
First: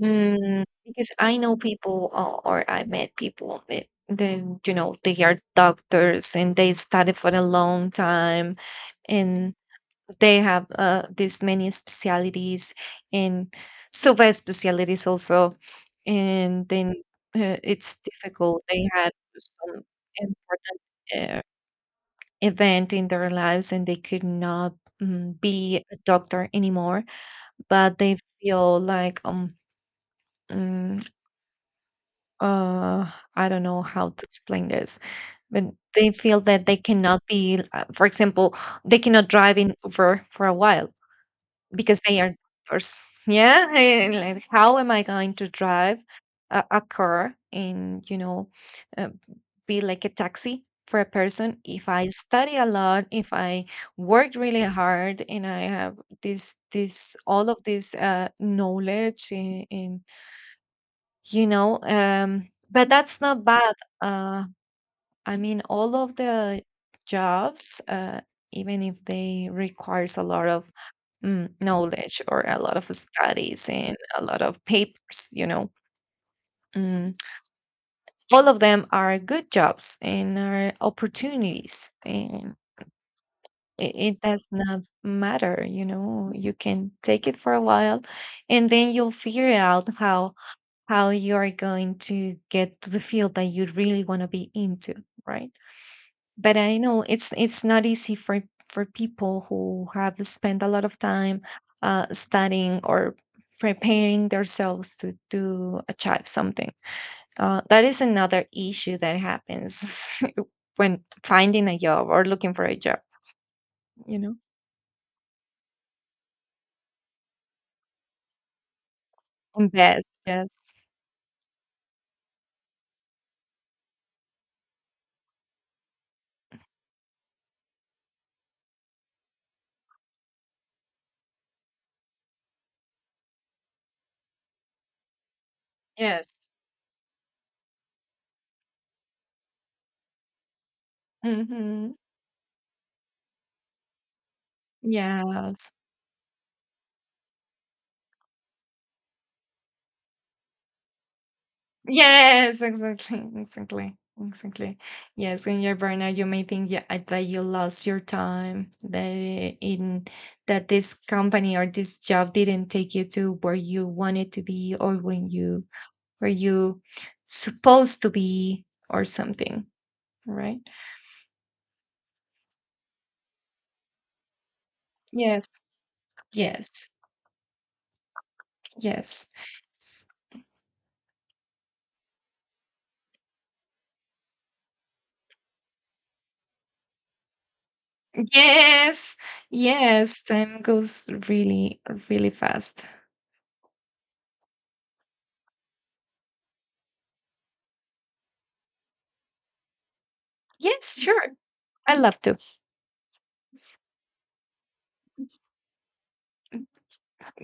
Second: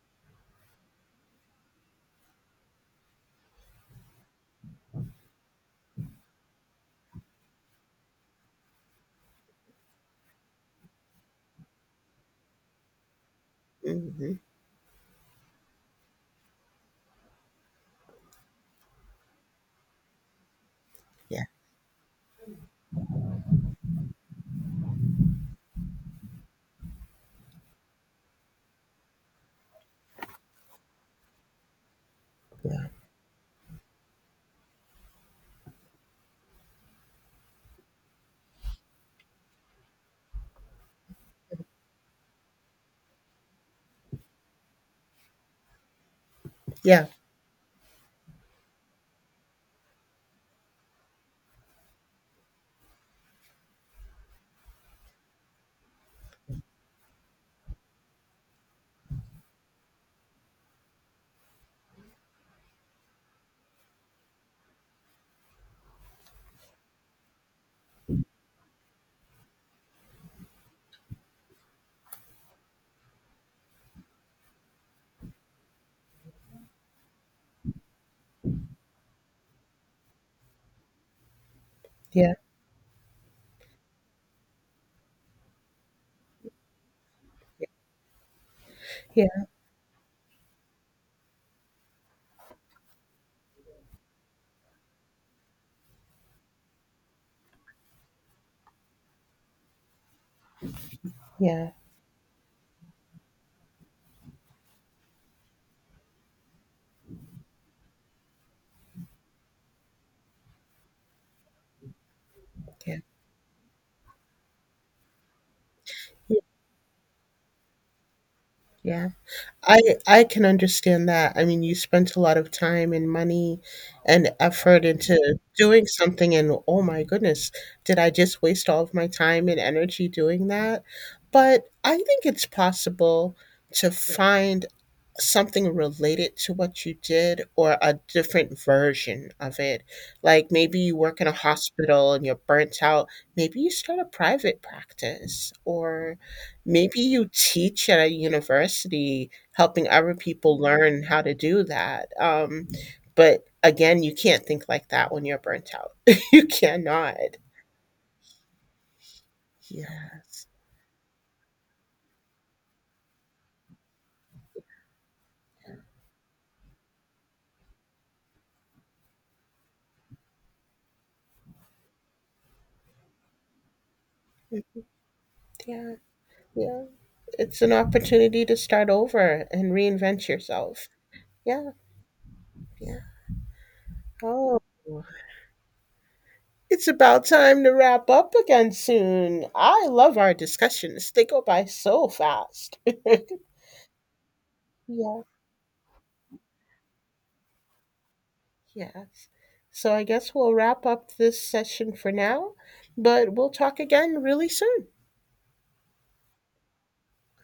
Speaker 1: mm, because I know people, or I met people that then, you know, they are doctors and they study for a long time, and they have this many specialities, and super
Speaker 2: Mhm.
Speaker 1: specialities also. And then it's difficult. They had some important uh,
Speaker 2: Yeah.
Speaker 1: event in their lives, and they could not, mm, be a doctor anymore, but they feel like mm,
Speaker 2: Yeah.
Speaker 1: uh I don't know how to explain this, but they feel that they cannot be, for example, they cannot drive in Uber for a while because they are drivers. Yeah, and, like, how am I going to drive a
Speaker 2: Yeah.
Speaker 1: car and, you know, uh, be like a taxi for a person if I study a lot, if I worked really hard, and I have this this all of this knowledge and, you know, but that's not bad. Uh, I mean, all of the jobs, even if they requires a lot of, mm, knowledge, or a lot of studies and a lot of papers, you know, mm, all of them are good jobs and are opportunities.
Speaker 2: Yeah.
Speaker 1: And it does not matter, you know, you can take it for a while, and then you'll
Speaker 2: Yeah.
Speaker 1: figure out how you are going to get to the field that you really want to be into, right? But I know it's not easy for people who have spent a lot of time
Speaker 2: Yeah.
Speaker 1: studying or preparing themselves to achieve something. That is another issue that happens when finding a job or looking for a job.
Speaker 2: Yeah.
Speaker 1: You know,
Speaker 2: Yeah. Yeah. I
Speaker 1: invest.
Speaker 2: I can
Speaker 1: Yes.
Speaker 2: understand that. I mean, you spent a lot of time and money and effort into doing something, and oh my goodness, did I just waste all of my time and energy doing that? But I think it's possible to find something related
Speaker 1: Yes.
Speaker 2: to what you did, or a different version of it. Like maybe you work in a
Speaker 1: Hmm.
Speaker 2: hospital and you're burnt out. Maybe you start a private practice,
Speaker 1: Yes.
Speaker 2: or maybe you teach at a university, helping other people learn how to do that.
Speaker 1: Yes, exactly,
Speaker 2: But
Speaker 1: exactly,
Speaker 2: again, you can't think
Speaker 1: exactly.
Speaker 2: like that when you're
Speaker 1: Yes, when in
Speaker 2: burnt
Speaker 1: your
Speaker 2: out.
Speaker 1: burnout, you may
Speaker 2: You
Speaker 1: think, yeah,
Speaker 2: cannot.
Speaker 1: that you lost your time, that in
Speaker 2: Yes.
Speaker 1: that this company or this job didn't take you to where you wanted to be, or when you, where you supposed to be, or something, right? Yes,
Speaker 2: Yeah. Yeah.
Speaker 1: yes,
Speaker 2: It's an opportunity to start
Speaker 1: yes.
Speaker 2: over and
Speaker 1: S-
Speaker 2: reinvent yourself. Yeah. Yeah. Oh, it's about time to wrap up again
Speaker 1: Yes,
Speaker 2: soon. I love
Speaker 1: yes,
Speaker 2: our
Speaker 1: time goes
Speaker 2: discussions, they go by
Speaker 1: really,
Speaker 2: so
Speaker 1: really
Speaker 2: fast.
Speaker 1: fast.
Speaker 2: Yeah, yes. So I guess we'll wrap
Speaker 1: Yes,
Speaker 2: up
Speaker 1: sure.
Speaker 2: this session
Speaker 1: I
Speaker 2: for
Speaker 1: love to.
Speaker 2: now, but we'll talk again really soon.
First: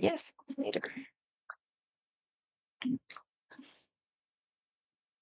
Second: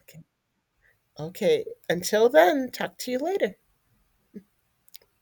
Speaker 2: Okay.
Speaker 1: later.
Speaker 2: Okay. Until then, talk to you later.